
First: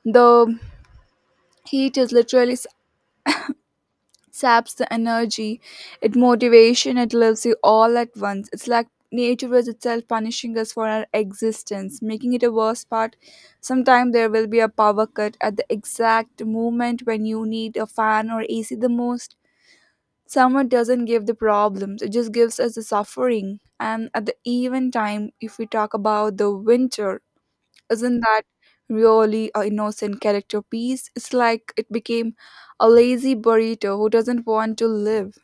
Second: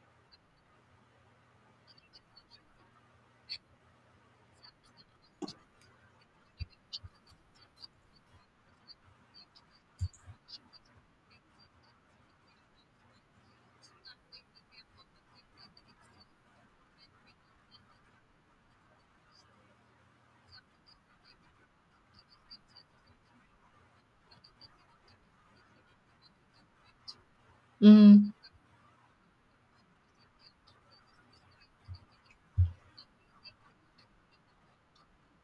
[SPEAKER 2] the heat is literally saps the energy, it motivation, it lives you all at once. It's like nature is itself punishing us for our existence, making it a worse part. Sometime there will be a power cut at the exact moment when you need a fan or AC the most. Summer doesn't give the problems, it just gives us the suffering. And at the even time if we talk about the winter, isn't
[SPEAKER 1] Mm,
[SPEAKER 2] that really a innocent character piece? It's like it became a lazy burrito who doesn't want to live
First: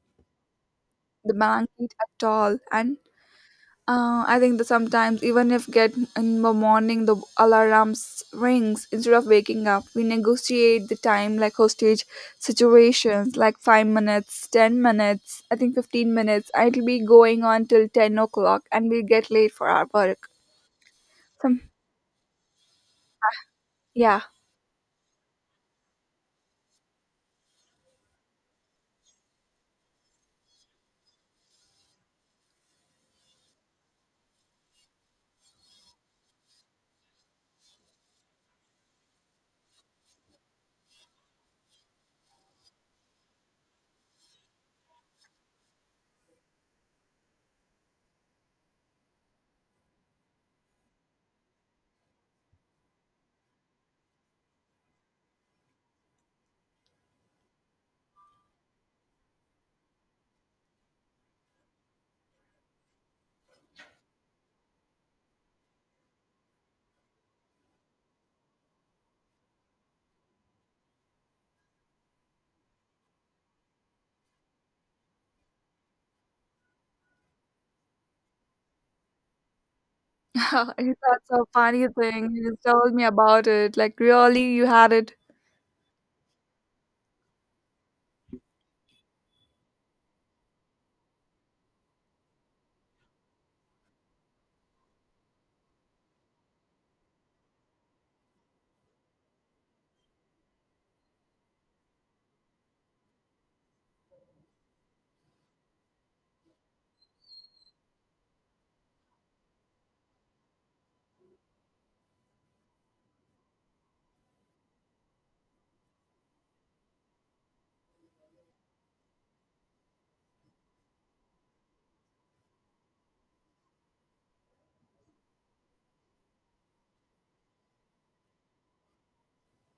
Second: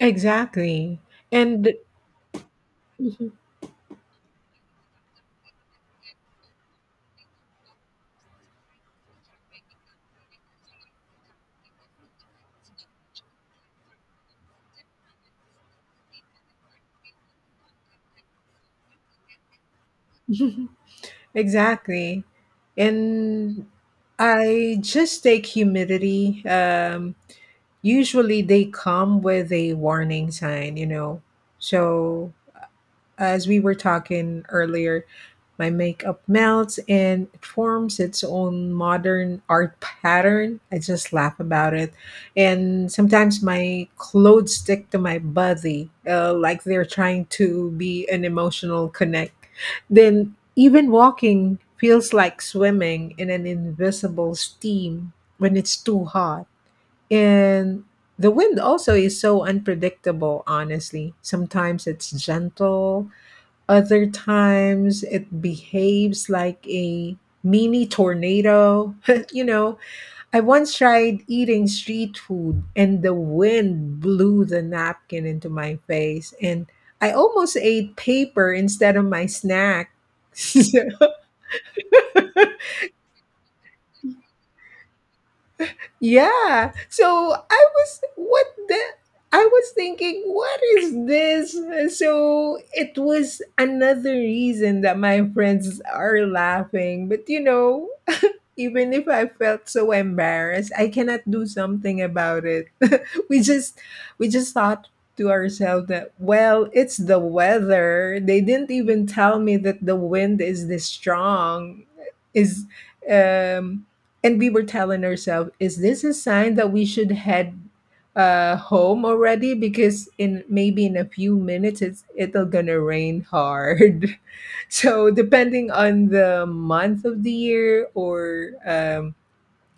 [SPEAKER 1] exactly.
[SPEAKER 2] the
[SPEAKER 1] And
[SPEAKER 2] blanket at all. And I think that sometimes even if get in the morning the alarms rings, instead of waking up, we negotiate the time like hostage situations like 5 minutes, 10 minutes, I think 15 minutes. It'll be going on till 10 o'clock and we'll get late for our work. Some
[SPEAKER 1] exactly. And
[SPEAKER 2] yeah.
[SPEAKER 1] I just take humidity. Usually they come with a warning sign, you know. So as we were talking earlier, my makeup melts and it forms its own modern art pattern. I just laugh about it. And sometimes my clothes stick to my body, like they're trying to be an emotional connect. Then even walking feels like swimming in an invisible steam when it's too hot. And the wind also is so unpredictable, honestly. Sometimes it's gentle, other times it behaves like a mini tornado. You know, I once tried eating street food and the wind blew the napkin into my face and I almost ate paper instead of my snack. So-
[SPEAKER 2] That's a funny thing. You just told me about it. Like, really, you had it
[SPEAKER 1] yeah. So I was what the I was thinking, what is this? So it was another reason that my friends are laughing. But you know, even if I felt so embarrassed, I cannot do something about it. we just we just thought to ourselves that well, it's the weather. They didn't even tell me that the wind is this strong. Is um and we were telling ourselves, is this a sign that we should head home already because in maybe in a few minutes it'll gonna rain hard. So depending on the month of the year or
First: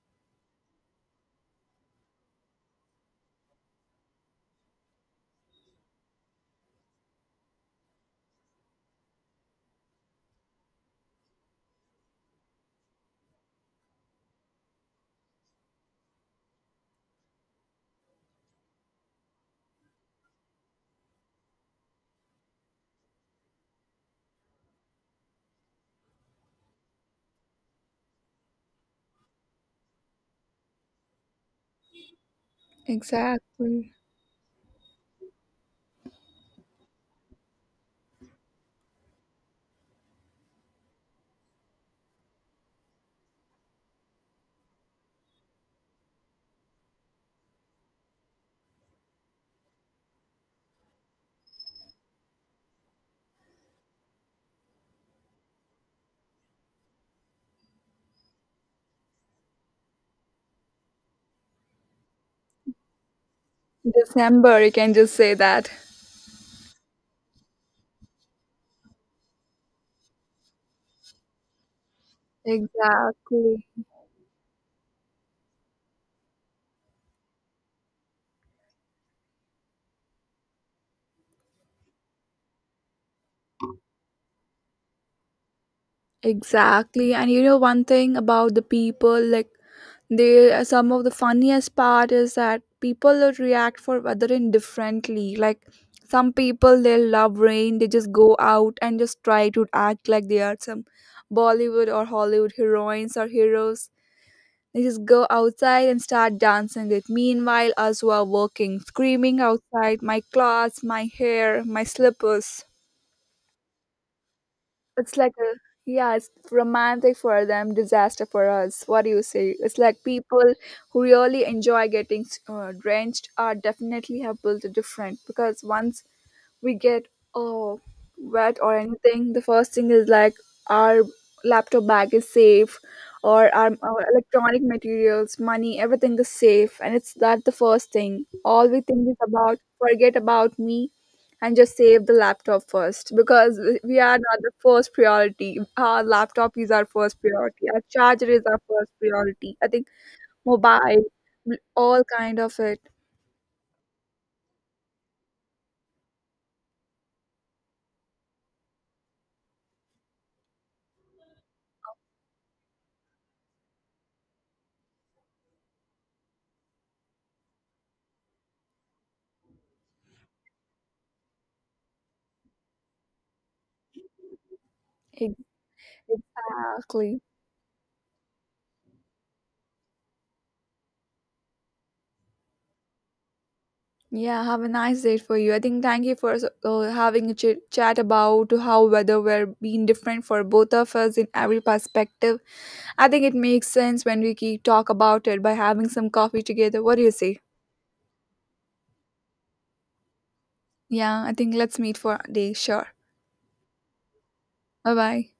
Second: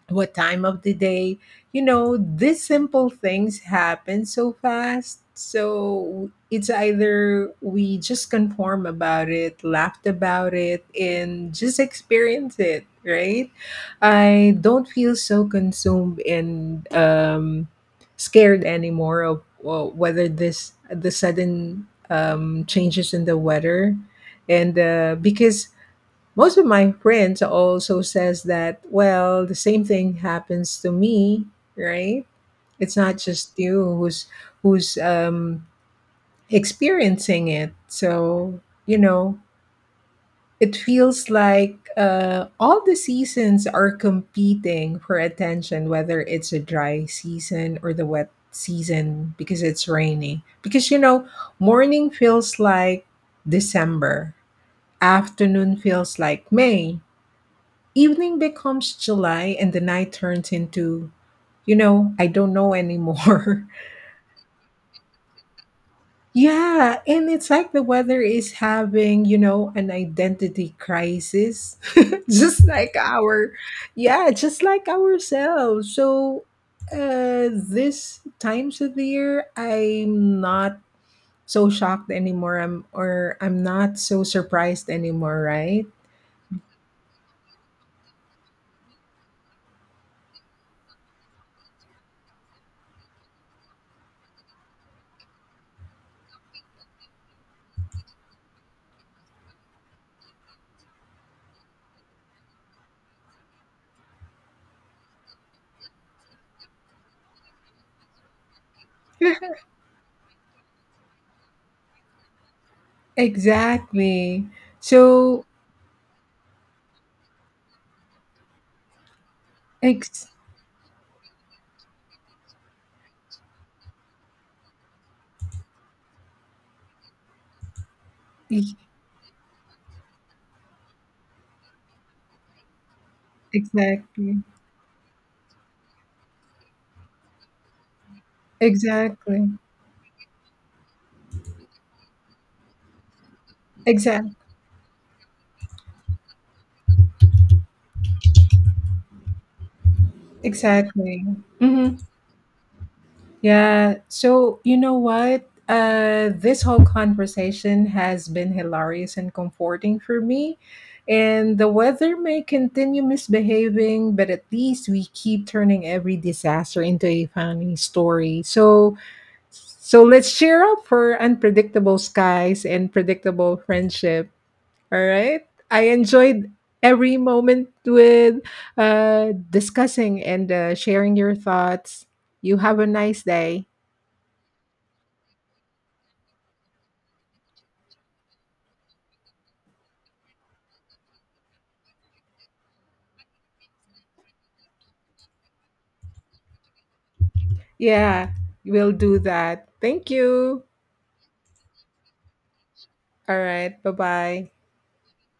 [SPEAKER 1] what time of the day, you know, these simple things happen so fast, so it's either we just conform about it, laughed about it, and just experience it, right? I don't feel so consumed and scared anymore of, well, whether this the sudden changes in the weather. And Because most of my friends also says that, well, the same thing happens to me, right? It's not just you
[SPEAKER 2] exactly.
[SPEAKER 1] who's who's um, experiencing it. So you know, it feels like all the seasons are competing for attention, whether it's a dry season or the wet season because it's rainy. Because you know, morning feels like December, afternoon feels like May, evening becomes July, and the night turns into, you know, I don't know anymore.
[SPEAKER 2] December. You can just say that.
[SPEAKER 1] Yeah, and it's like the weather is having, you know, an identity crisis, just like our,
[SPEAKER 2] Exactly.
[SPEAKER 1] yeah, just like ourselves. So, this times of the year, I'm not so shocked anymore. I'm not so surprised anymore, right?
[SPEAKER 2] Exactly. And you know one thing about the people, like they some of the funniest part is that people would react for other indifferently. Like some people they love rain, they just go out and just try to act like they are some Bollywood or Hollywood heroines or heroes. They just go outside and start dancing it. Meanwhile, us were working, screaming outside, my clothes, my hair, my slippers.
[SPEAKER 1] Exactly.
[SPEAKER 2] It's like
[SPEAKER 1] So,
[SPEAKER 2] a yeah, it's romantic for them, disaster for us. What do you say? It's like
[SPEAKER 1] ex-
[SPEAKER 2] people who really enjoy getting drenched are definitely have built a different. Because once we get oh, wet or anything, the first thing is like our laptop bag is safe, or our
[SPEAKER 1] exactly.
[SPEAKER 2] electronic materials, money, everything is safe. And it's that the first thing. All we think is
[SPEAKER 1] Exactly.
[SPEAKER 2] about forget about me and just save the laptop first, because we are
[SPEAKER 1] Exact.
[SPEAKER 2] not the first priority. Our laptop is our first priority. Our charger is our first priority. I think mobile,
[SPEAKER 1] Exactly. Hmm.
[SPEAKER 2] all kind of it.
[SPEAKER 1] Yeah. So you know what? This whole conversation has been hilarious and comforting for me. And the weather may continue misbehaving, but at least we keep turning every disaster into a funny story. So let's cheer up for unpredictable skies and predictable friendship. All
[SPEAKER 2] Ex-
[SPEAKER 1] right. I enjoyed every
[SPEAKER 2] Exactly.
[SPEAKER 1] moment with discussing and sharing your thoughts. You have a nice day.
[SPEAKER 2] Yeah, have a nice day for you. I think thank you for having a chat about how weather were being different for both of us in every perspective. I think it makes sense when we keep talk about it by having some coffee together. What do you say?
[SPEAKER 1] Yeah, we'll do that. Thank you.
[SPEAKER 2] Yeah, I think let's meet for a day. Sure.
[SPEAKER 1] All right. Bye bye.
[SPEAKER 2] Bye bye.